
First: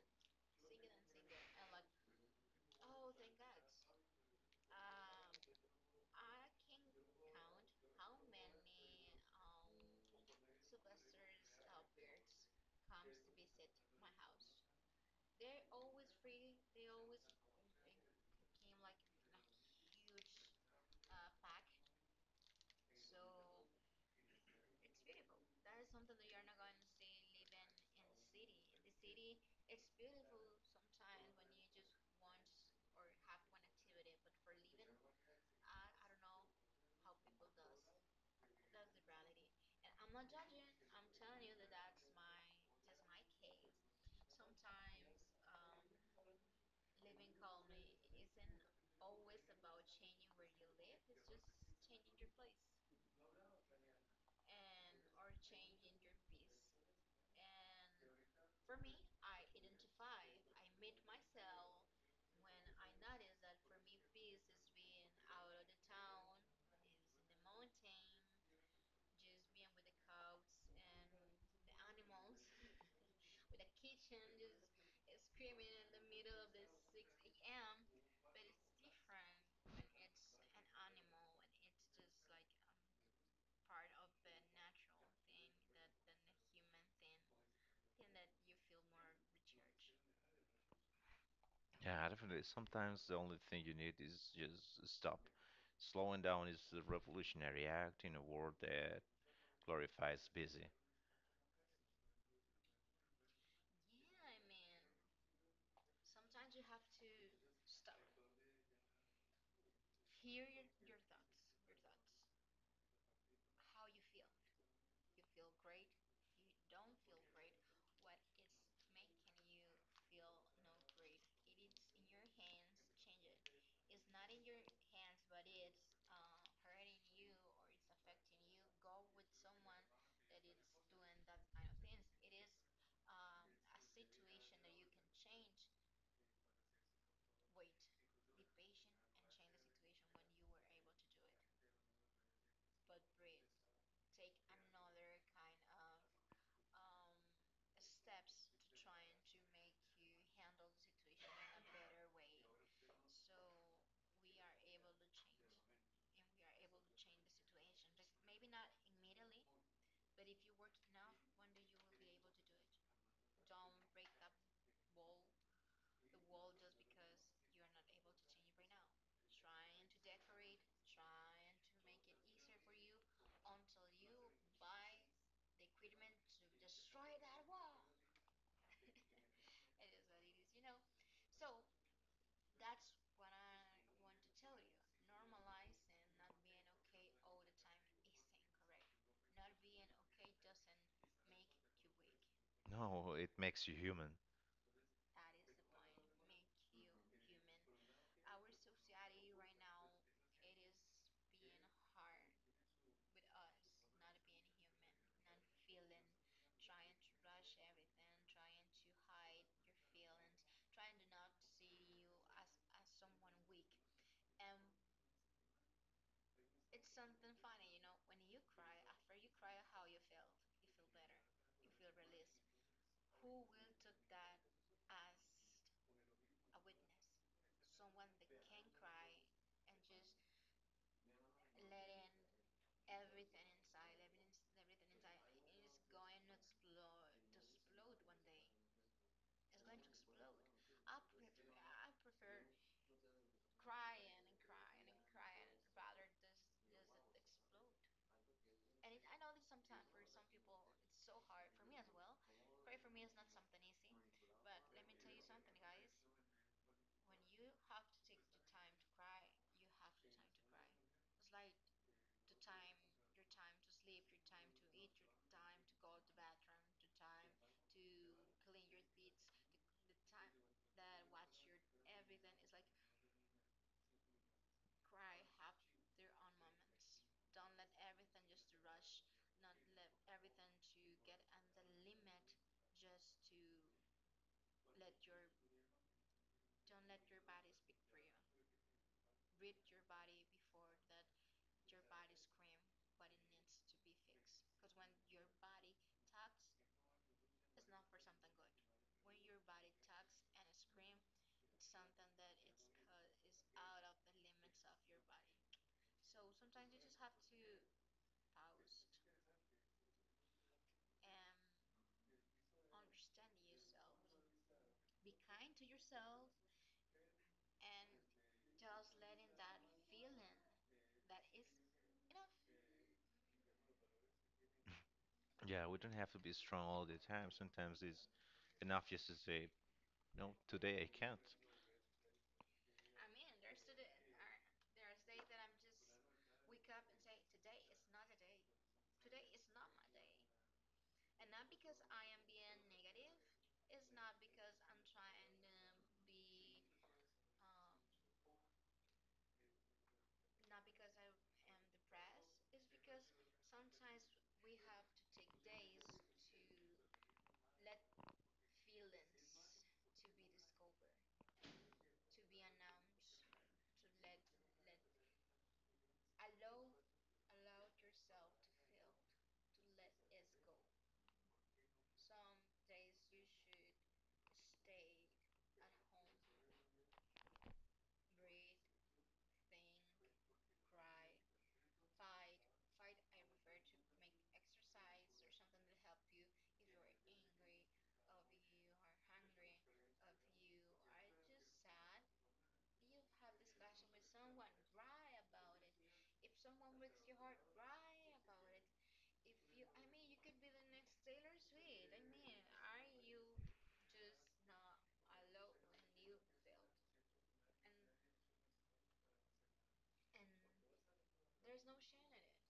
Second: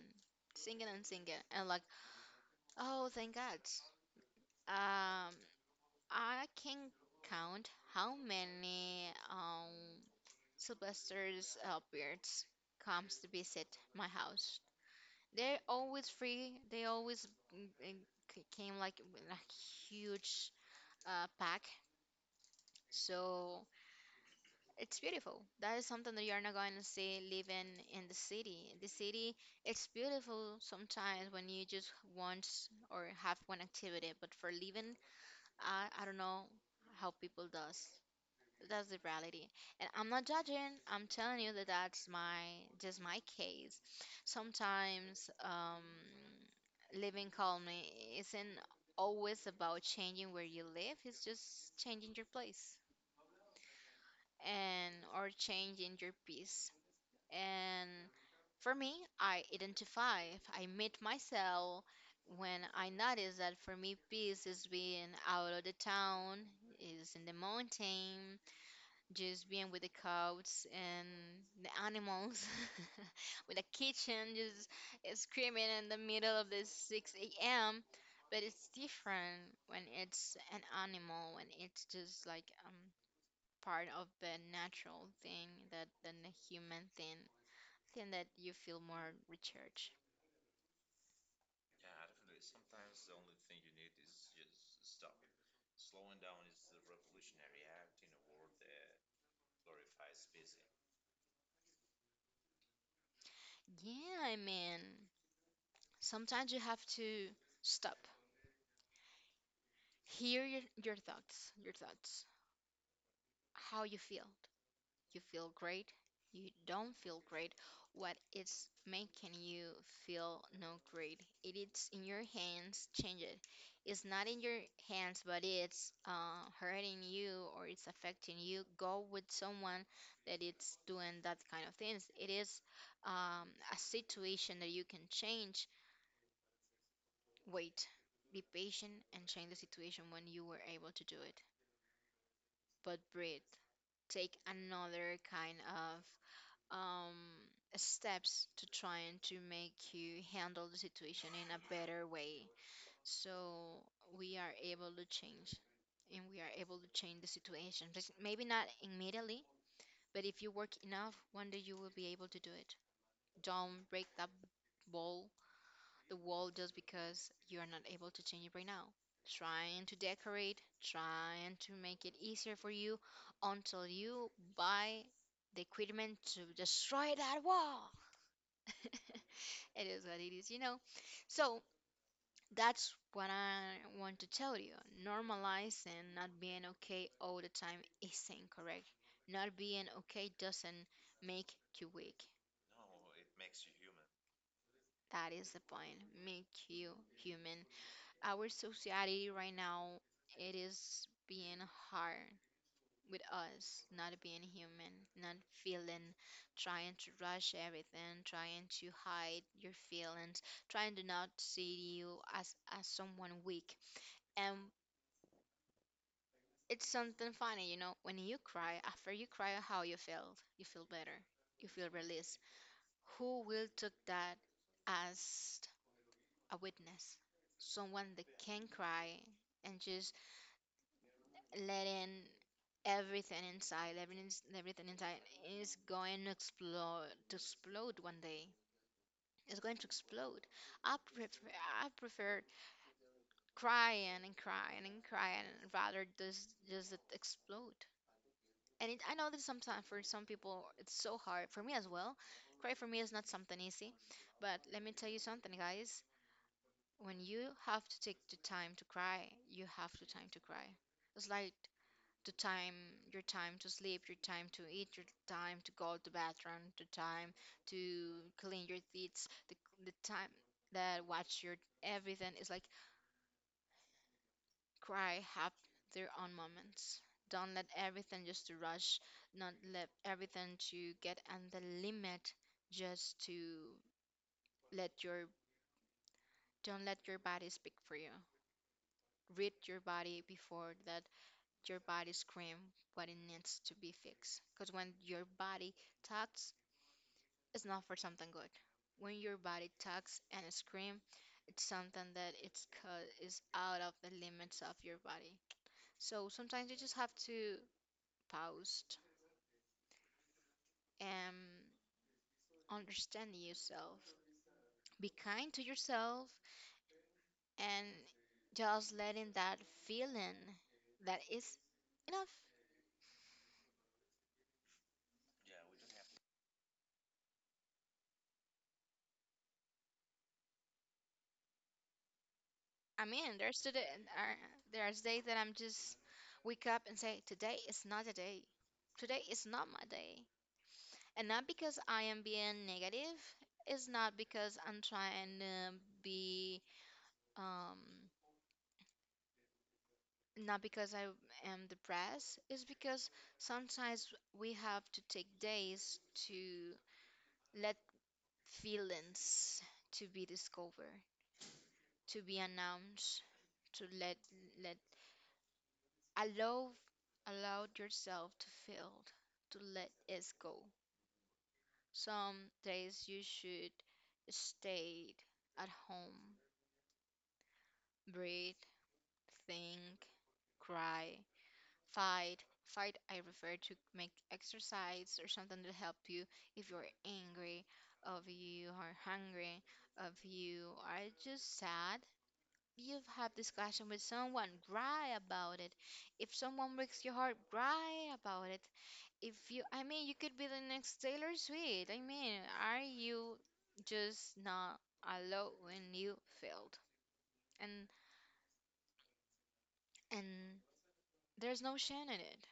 [SPEAKER 2] singing and singing, and like, oh, thank God. Um, I can count how many um Sylvester's uh, beards comes to visit my house. They're always free. They always mm, mm, c- came like with a huge uh, pack. So it's beautiful. That is something that you're not going to see living in the city. The city, it's beautiful sometimes when you just want or have one activity, but for living, I, I don't know how people does. That's the reality. And I'm not judging. I'm telling you that that's my just my case. Sometimes um, living calmly isn't always about changing where you live. It's just changing your place and or changing your peace. And for me, I identify, I meet myself when I notice that for me, peace is being out of the town, is in the mountain, just being with the cows and the animals, with the kitchen, just screaming in the middle of the six a m. But it's different when it's an animal, when it's just like um part of the natural thing that than the human thing thing that you feel more recharged.
[SPEAKER 1] Yeah, definitely. Sometimes the only thing you need is just stop. Slowing down is the revolutionary act in a world that glorifies busy.
[SPEAKER 2] Yeah, I mean sometimes you have to stop, hear your, your thoughts your thoughts, how you feel. You feel great, you don't feel great, what is making you feel not great. It is in your hands, change it. It's not in your hands, but it's uh, hurting you or it's affecting you. Go with someone that it's doing that kind of things. It is um, a situation that you can change. Wait, be patient and change the situation when you were able to do it. But breathe, take another kind of um, steps to trying to make you handle the situation in a better way. So we are able to change and we are able to change the situation. Just maybe not immediately, but if you work enough, one day you will be able to do it. Don't break that wall, the wall just because you are not able to change it right now. Trying to decorate, trying to make it easier for you until you buy the equipment to destroy that wall. It is what it is, you know. So that's what I want to tell you. Normalizing not being okay all the time is incorrect. Not being okay doesn't make you weak.
[SPEAKER 1] No, it makes you human.
[SPEAKER 2] That is the point. Make you human. Our society right now, it is being hard with us not being human, not feeling, trying to rush everything, trying to hide your feelings, trying to not see you as as someone weak. And it's something funny, you know, when you cry, after you cry, how you feel, you feel better, you feel released. Who will took that as a witness, someone that can cry and just letting everything inside, everything, everything inside is going to explode, to explode one day. It's going to explode. I prefer, I prefer crying and crying and crying rather just just it explode. And it, I know that sometimes for some people it's so hard. For me as well, cry for me is not something easy. But let me tell you something, guys. When you have to take the time to cry, you have the time to cry. It's like the time your time to sleep, your time to eat, your time to go to bathroom, the time to clean your teeth, the, the time that watch your everything is like cry have their own moments. Don't let everything just to rush, not let everything to get on the limit just to let your don't let your body speak for you, read your body before that your body scream what it needs to be fixed, because when your body talks, it's not for something good. When your body tugs and screams, it's something that it's cut is out of the limits of your body. So sometimes you just have to pause and understand yourself. Be kind to yourself and just letting that feeling that is enough.
[SPEAKER 1] Yeah, we don't have to be strong all the time. Sometimes it's enough just to say, no, today I can't.
[SPEAKER 2] I mean, there's today, uh, there's days that I'm just wake up and say, today is not a day. Today is not my day. And not because I am being negative. It's not because I'm trying to be um not because I am depressed. It's because sometimes we have to take days to let feelings to be discovered, to be announced, to let let allow allow yourself to feel, to let it go. Some days you should stay at home, breathe, think, cry, fight. Fight, I refer to make exercise or something to help you if you're angry, if you are hungry, if you are just sad. You've had discussion with someone, cry about it. If someone breaks your heart, cry about it. If you, I mean, you could be the next Taylor Swift. I mean, are you just not alone when you failed? And and there's no shame in it.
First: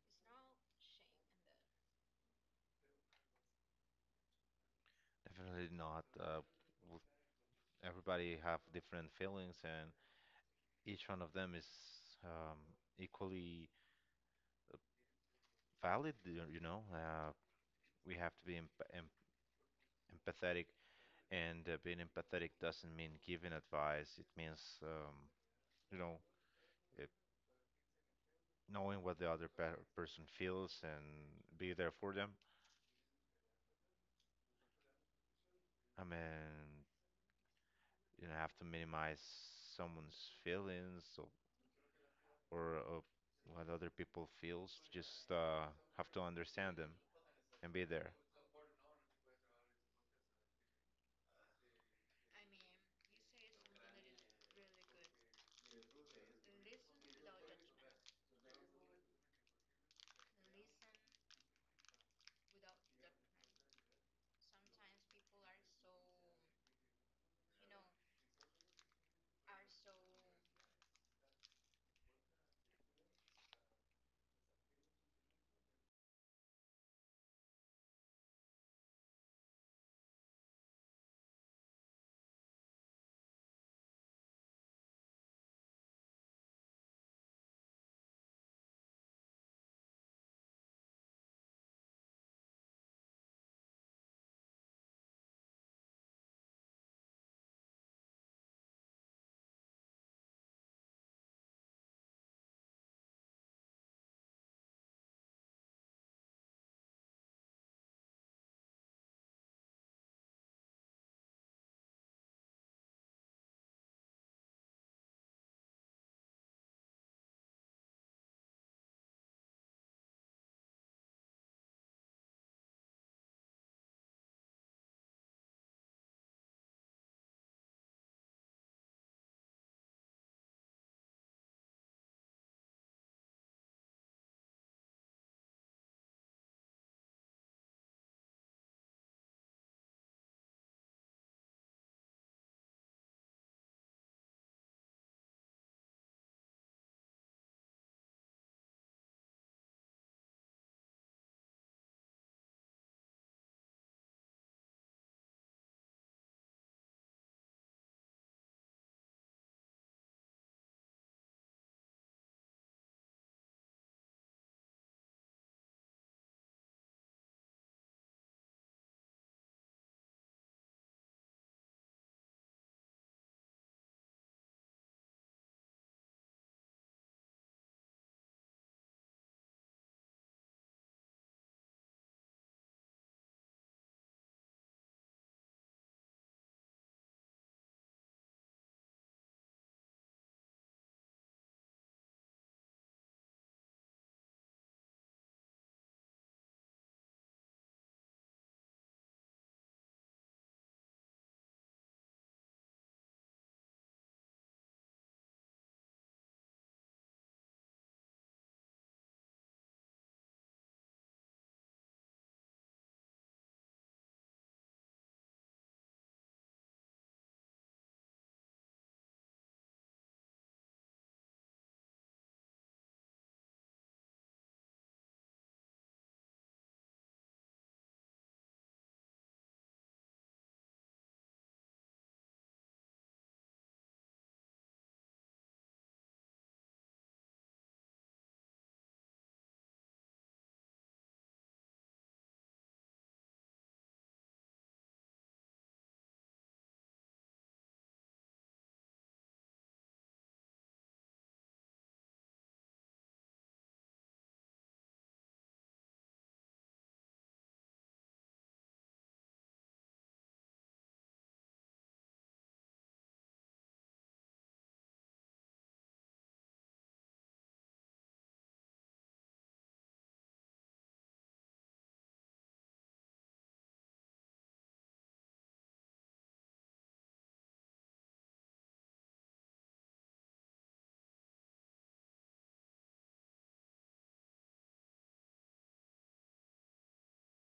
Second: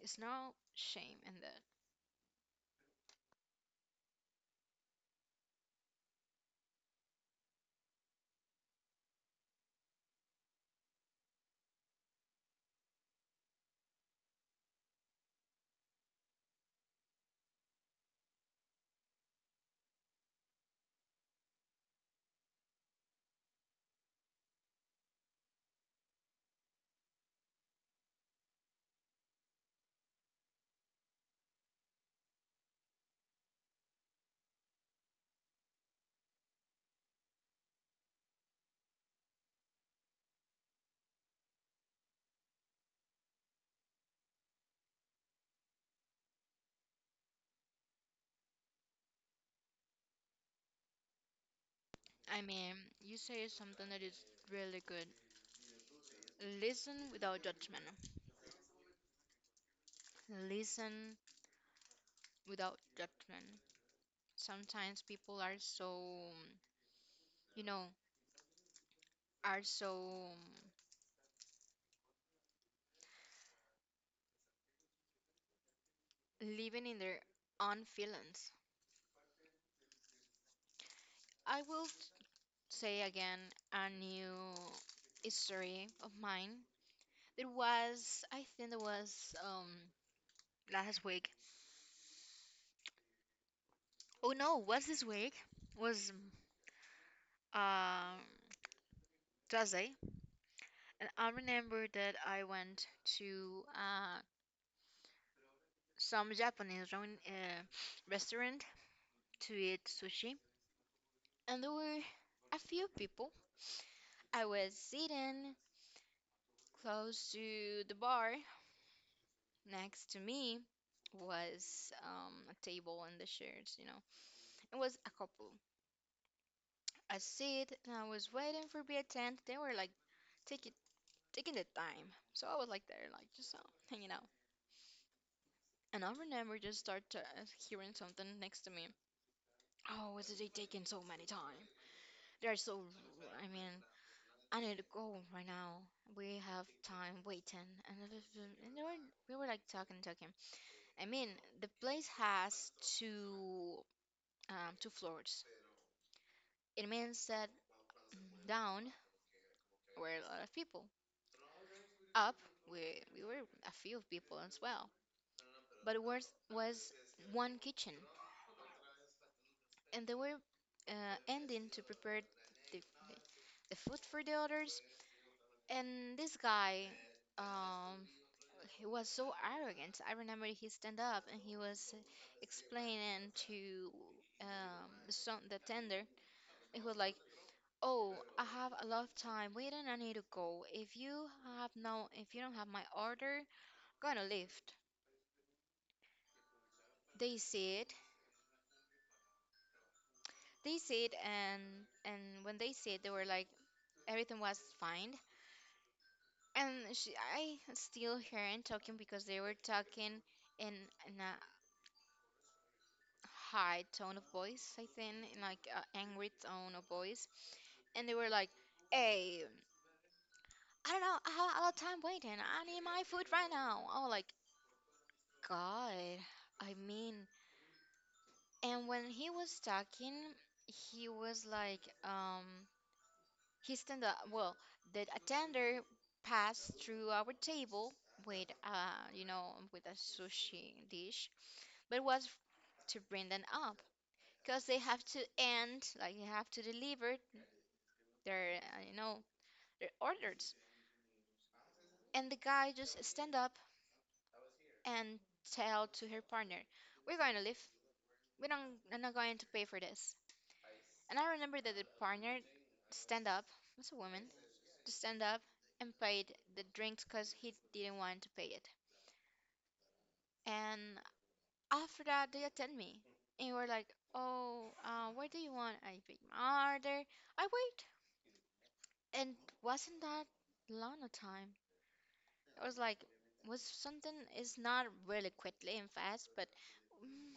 [SPEAKER 2] It's no shame in that.
[SPEAKER 1] Definitely not. Uh, w- Everybody have different feelings, and each one of them is um, equally valid. You you know, uh, we have to be em em empathetic, and uh, being empathetic doesn't mean giving advice. It means, um, you know, it, knowing what the other per person feels and be there for them. I mean, you know, have to minimize someone's feelings or, or, uh what other people feels. Just uh, have to understand them and be there.
[SPEAKER 2] I mean, you say something that is really good. Listen without judgment. Listen without judgment. Sometimes people are so, you know, are so living in their own feelings. I will say again a new history of mine. It was, I think it was um, last week. Oh no, was this week? Was um does they? And I remember that I went to uh, some Japanese ramen, uh, restaurant to eat sushi, and there were a few people. I was sitting close to the bar. Next to me was um, a table and the chairs. You know, it was a couple. I sit and I was waiting for be attended. They were like taking taking the time, so I was like there, like just uh, hanging out. And I remember just start uh, hearing something next to me. Oh, is it taking so many time? They're so, I mean, I need to go right now. We have time waiting, and it is- and they were, we were like talking, talking. I mean, the place has two um, two floors. It means that down were a lot of people. Up, we we were a few people as well. But it was was one kitchen, and they were uh, ending to prepare the, the the food for the others. And this guy, um, he was so arrogant. I remember he stand up and he was explaining to um some the tender. He was like, "Oh, I have a lot of time waiting. I need to go. If you have no, if you don't have my order, I'm gonna leave." They said, they said, and and when they said, they were like, everything was fine. And she, I still hearing talking because they were talking in in a high tone of voice, I think, in like uh, angry tone of voice, and they were like, "Hey, I don't know, I have a lot of time waiting. I need my food right now." Oh, like God, I mean, and when he was talking, he was like, um, he stand up. Well, the attender passed through our table with uh, you know, with a sushi dish, but was to bring them up because they have to end, like they have to deliver their uh, you know their orders, and the guy just stand up and tell to her partner we're going to leave, we don't, I'm not going to pay for this. And I remember that the partner stand up, it's a woman, to stand up and paid the drinks because he didn't want to pay it. And after that, they attend me and were like, "Oh, uh, what do you want?" I paid my order. I wait, and wasn't that long a time? I was like, was something is not really quickly and fast, but mm,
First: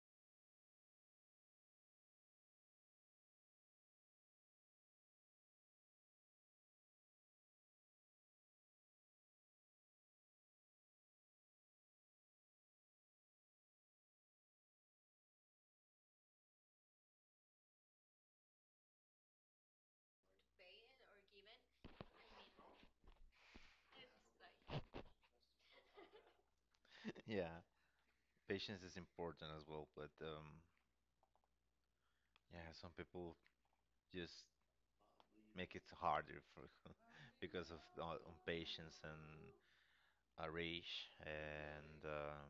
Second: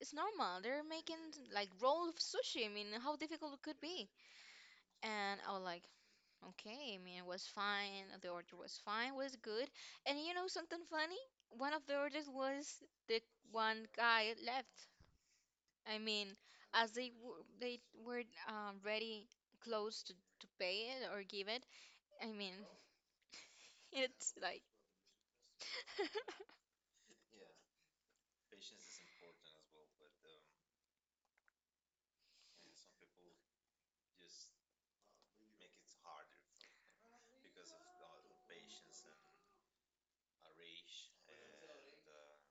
[SPEAKER 2] it's normal. They're making like roll of sushi. I mean, how difficult it could be? And I was like, okay. I mean, it was fine. The order was fine. Was good. And you know something funny? One of the orders was the one guy left. I mean, as they w- they were um, ready, close to to pay it or give it. I mean, it's like.
[SPEAKER 1] Yeah, patience is important as well, but um, yeah, some people just make it harder for because of uh, impatience and a rage and um,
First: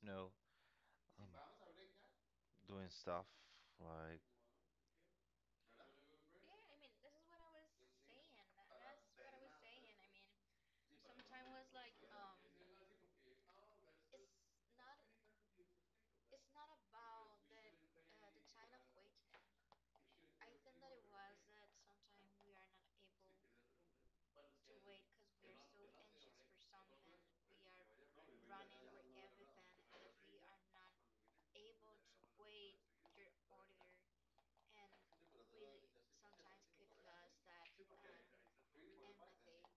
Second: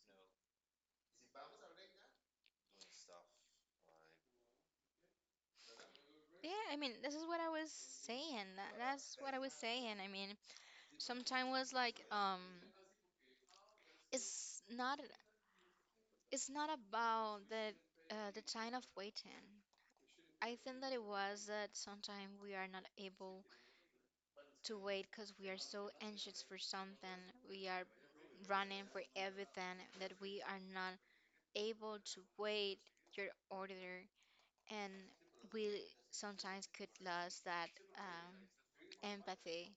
[SPEAKER 1] you know um, doing stuff like
[SPEAKER 2] Yeah, I mean, this is what I was saying. That, that's what I was saying. I mean, sometimes was like, um, it's not, it's not about the, uh, the time of waiting. I think that it was that sometimes we are not able to wait because we are so anxious for something. We are running for everything that we are not able to wait your order, and we sometimes could lose that um, empathy.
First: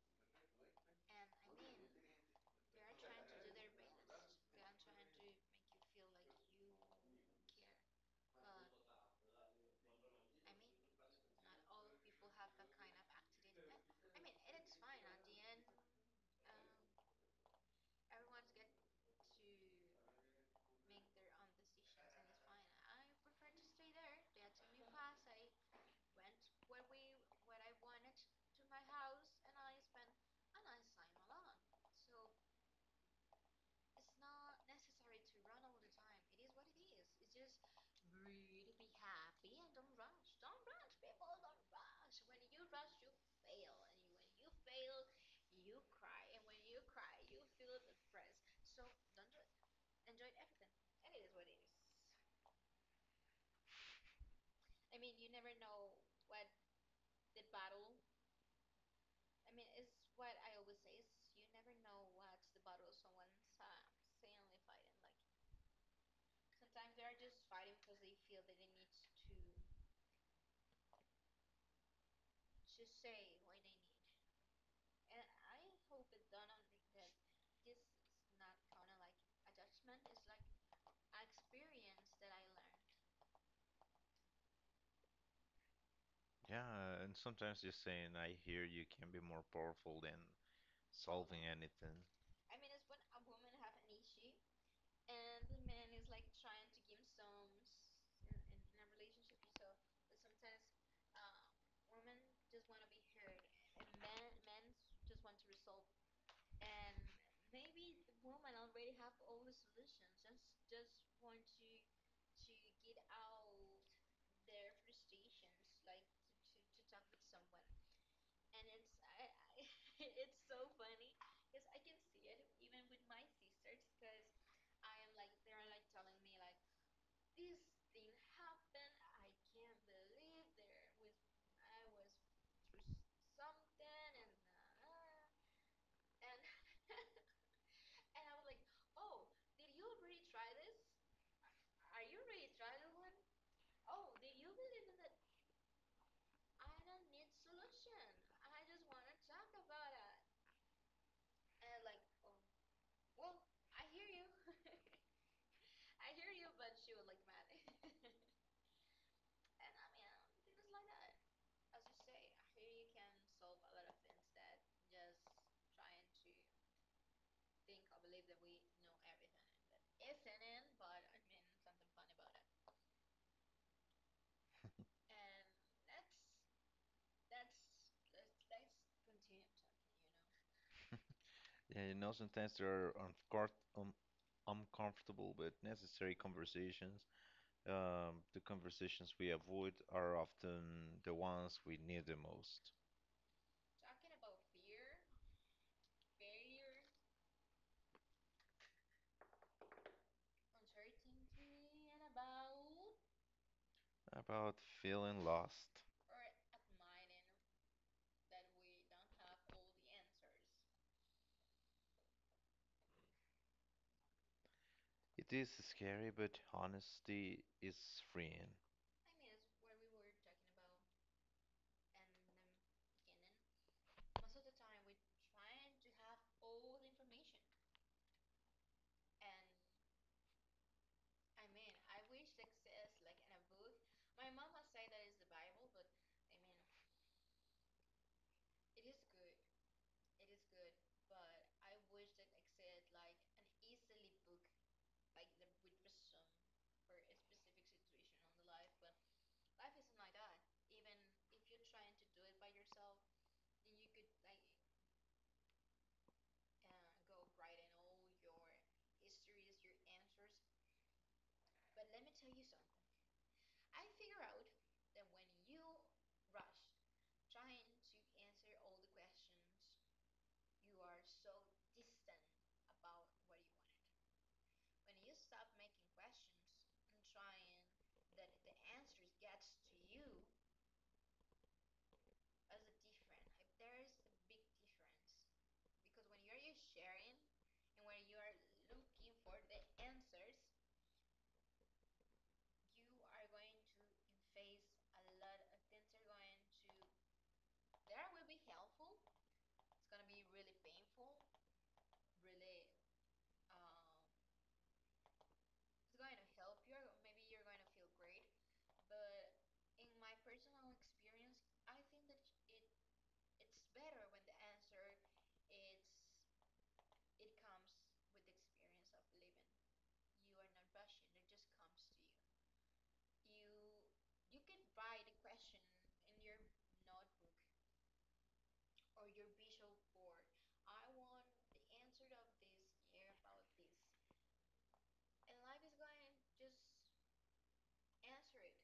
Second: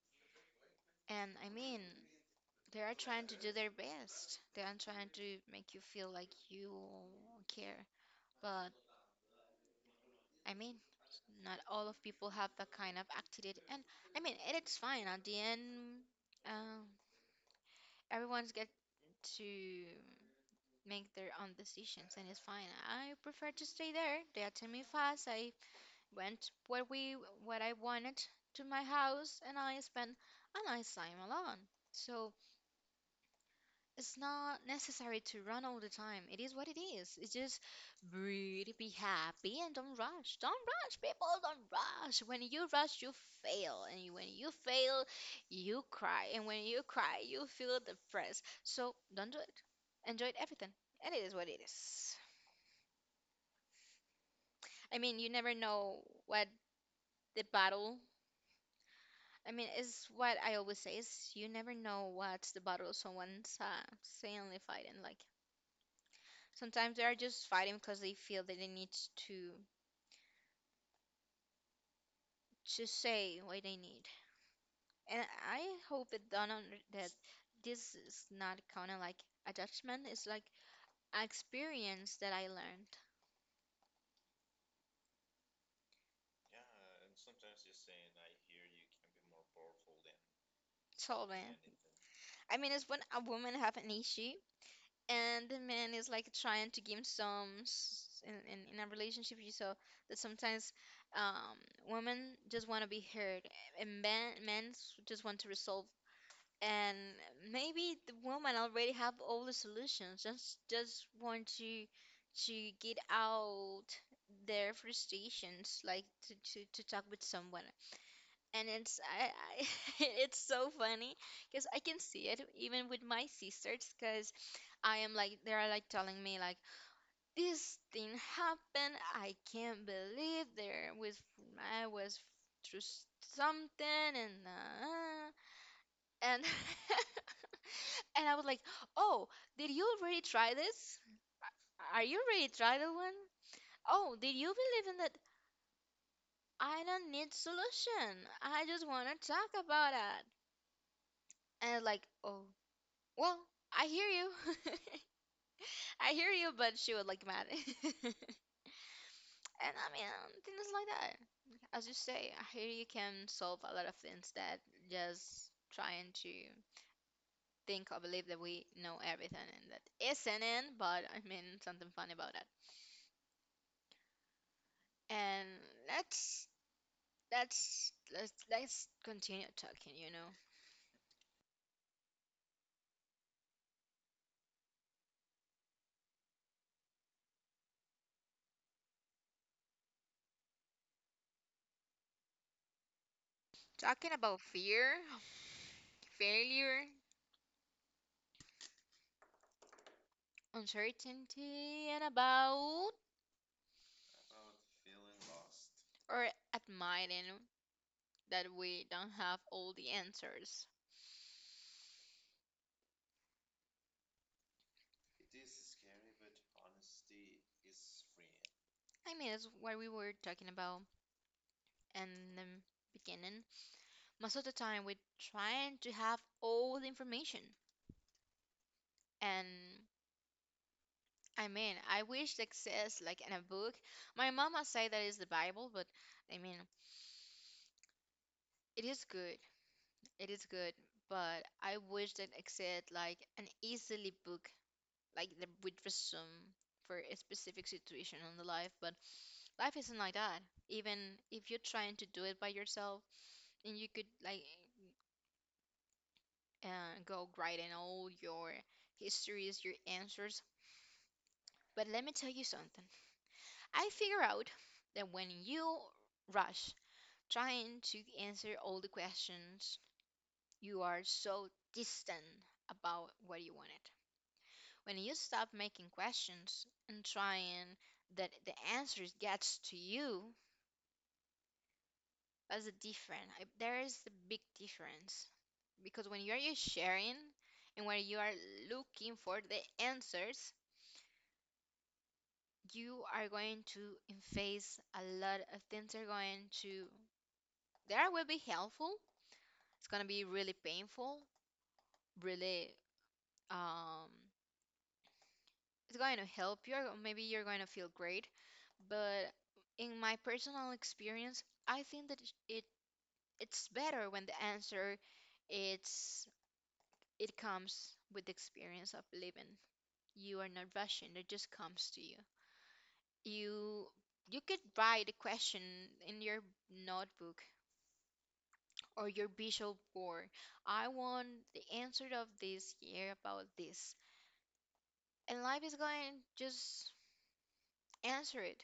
[SPEAKER 2] And I mean, they are trying to do their best. They are trying to make you feel like you care. But I mean, not all of people have that kind of attitude, and I mean, it's fine. At the end, um, everyone's get to make their own decisions, and it's fine. I prefer to stay there. They attend me fast. I went where we what I wanted to my house, and I spent a nice time alone. So it's not necessary to run all the time. It is what it is. It's just breathe, be happy, and don't rush. Don't rush, people. Don't rush. When you rush, you fail. And when you fail, you cry. And when you cry, you feel depressed. So don't do it. Enjoy everything. And it is what it is. I mean, you never know what the battle. I mean, it's what I always say is you never know what's the battle someone's uh, silently fighting. Like, sometimes they are just fighting because they feel that they need to to say what they need. And I hope it don't under that this is not kind of like a judgment. It's like an experience that I learned.
[SPEAKER 1] yeah, and sometimes just saying I hear you can be more powerful than
[SPEAKER 2] So
[SPEAKER 1] solving
[SPEAKER 2] man,
[SPEAKER 1] anything.
[SPEAKER 2] I mean, it's when a woman have an issue and the man is like trying to give him some s- in, in, in a relationship. You saw that sometimes um women just want to be heard, and men men just want to resolve, and maybe the woman already have all the solutions, just just want to to get out their frustrations, like to, to, to talk with someone. And it's I, I it's so funny because I can see it even with my sisters because I am like they're like telling me like this thing happened, I can't believe there was I was through something and uh, and and I was like, "Oh, did you already try this? Are you ready to try that one? Oh, did you believe in that? I don't need solution. I just want to talk about it." And like, "Oh, well, I hear you. I hear you," but she was like mad. And I mean, things like that. As you say, I hear you can solve a lot of things that just trying to think or believe that we know everything and that isn't it, but I mean something fun about it. And let's let's let's let's continue talking, you know.
[SPEAKER 1] Yeah, you know, sometimes there are uncor- um, uncomfortable but necessary conversations. Um, the conversations we avoid are often the ones we need the most.
[SPEAKER 2] Talking about fear, failure, uncertainty, and about
[SPEAKER 1] About feeling lost.
[SPEAKER 2] or admitting that we don't have all the answers.
[SPEAKER 1] It is scary, but honesty is freeing.
[SPEAKER 2] I mean, that's what we were talking about in the beginning. Most of the time, we're trying to have all the information. And I mean, I wish that exists like in a book. My mama say that is the Bible, but I mean, it is good. It is good, but I wish that exist like an easily book, like the with resume for a specific situation on the life. But life isn't like that. Even if you're trying to do it by yourself, and you could like uh, go write in all your histories, your answers. But let me tell you something. I figure out that when you rush trying to answer all the questions, you are so distant about what you wanted. When you stop making questions and trying that the answer gets to you, that's a different. I- There is a big difference because when you are sharing and when you are looking for the answers, you are going to face a lot of things. Are going to there will be helpful. It's gonna be really painful, really um it's going to help you or maybe you're going to feel great, but in my personal experience I think that it, it's better when the answer it's it comes with the experience of living, you are not rushing, it just comes to you. you you could write a question in your notebook or your visual board, I want the answer of this year about this, and life is going to just answer it,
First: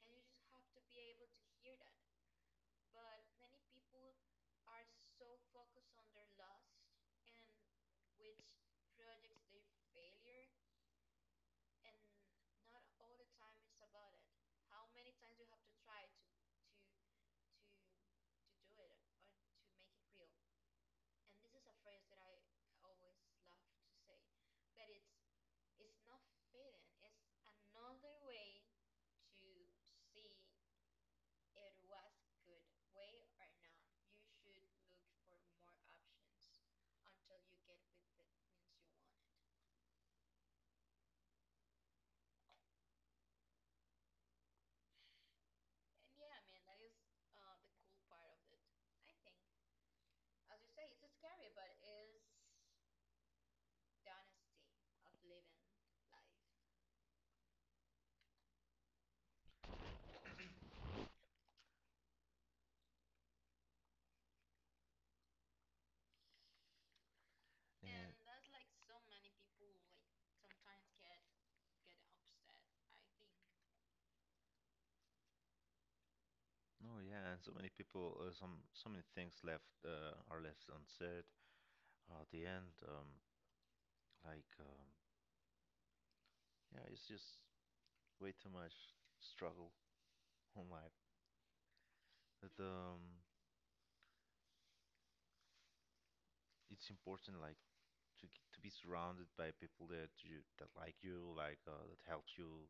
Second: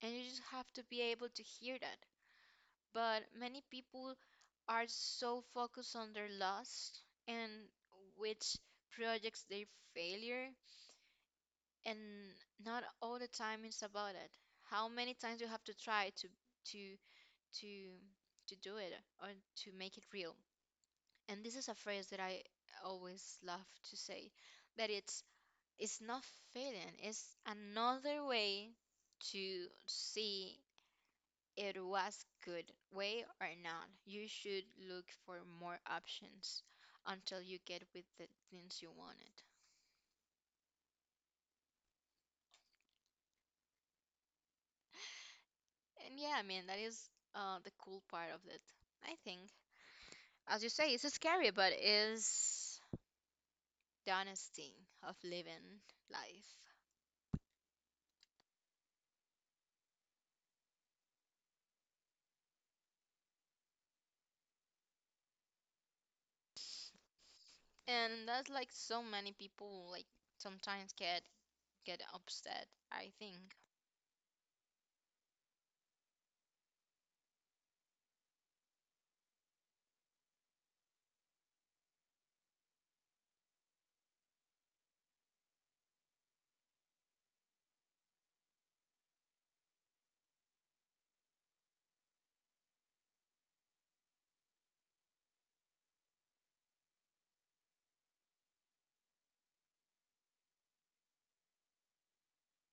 [SPEAKER 2] and you just have to be able to hear that. But many people are so focused on their loss and which projects they failure, and not all the time it's about it. How many times you have to try to to to to do it or to make it real? And this is a phrase that I always love to say, that it's it's not failing, it's another way to see it was good way or not, you should look for more options until you get with the things you wanted. And yeah, I mean that is uh, the cool part of it, I think. As you say, it's scary, but it's the honesty of living life.
[SPEAKER 1] And
[SPEAKER 2] And that's like so many people like sometimes get get upset, I think.
[SPEAKER 1] oh yeah, and so many people, uh, some so many things left uh, are left unsaid. Uh, at the end, um, like um, yeah, it's just way too much struggle on life. That um, it's important like to g- to be surrounded by people that you that like you, like uh, that helps you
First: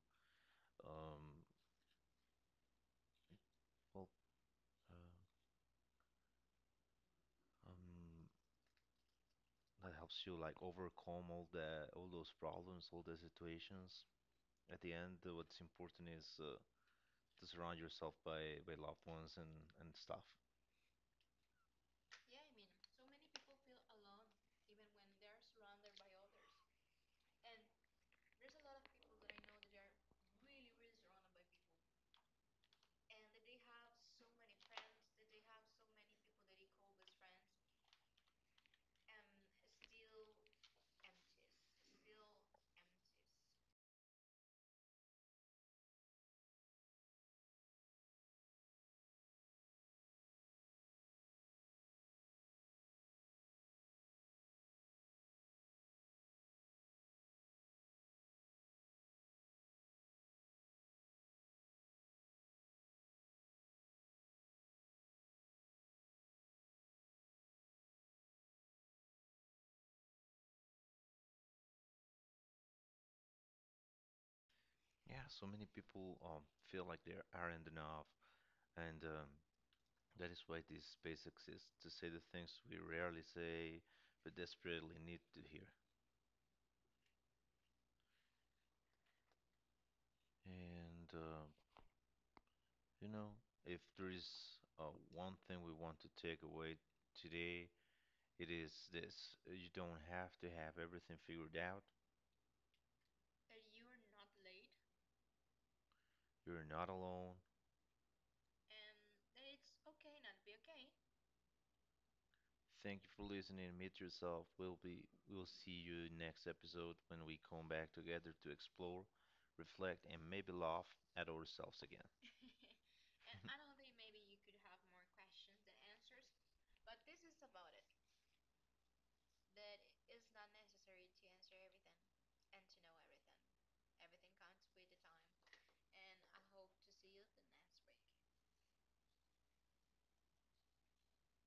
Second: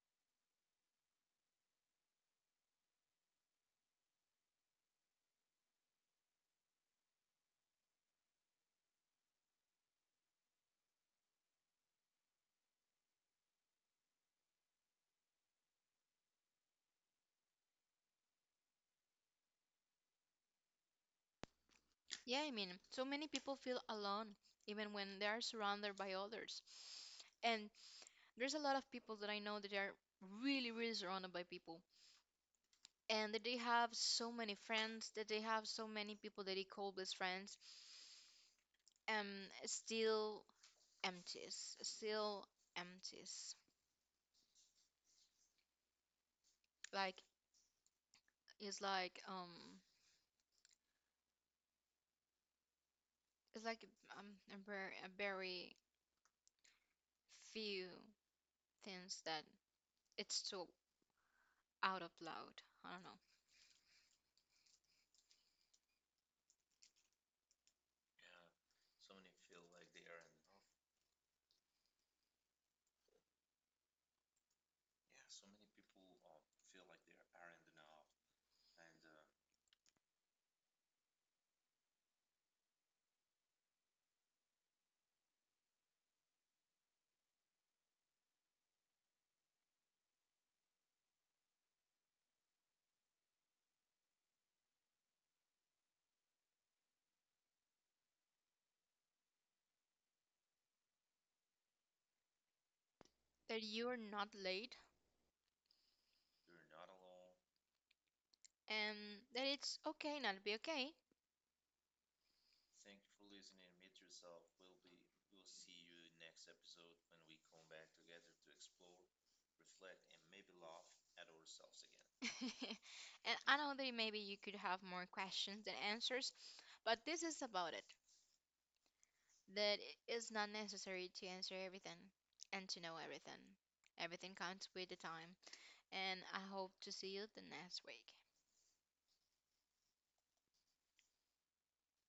[SPEAKER 1] um, well uh, um, that helps you like overcome all the all those problems, all the situations. At the end, uh, what's important is uh, to surround yourself by by loved ones and and stuff.
[SPEAKER 2] Yeah, I mean so many people feel alone even when they are surrounded by others, and there's a lot of people that I know that are really, really surrounded by people and that they have so many friends, that they have so many people that they call best friends, um, still empties, still empties. Like, it's like, um, it's like um, a very, a very few things that it's so out of loud. I don't know.
[SPEAKER 1] Yeah, so many people um, feel like they aren't enough, and um, that is why this space exists to say the things we rarely say but desperately need to hear. And, uh, you know, if there is uh, one thing we want to take away today, it is this. You don't have to have everything figured out.
[SPEAKER 2] That you're not late
[SPEAKER 1] You're not alone.
[SPEAKER 2] and that it's okay not to be okay.
[SPEAKER 1] Thank you for listening. Meet yourself. We'll be we'll see you next episode when we come back together to explore, reflect, and maybe laugh at ourselves again.
[SPEAKER 2] And I know that maybe you could have more questions than answers, but this is about it, that it is not necessary to answer everything and to know everything. Everything comes with the time, and I hope to see you the next week.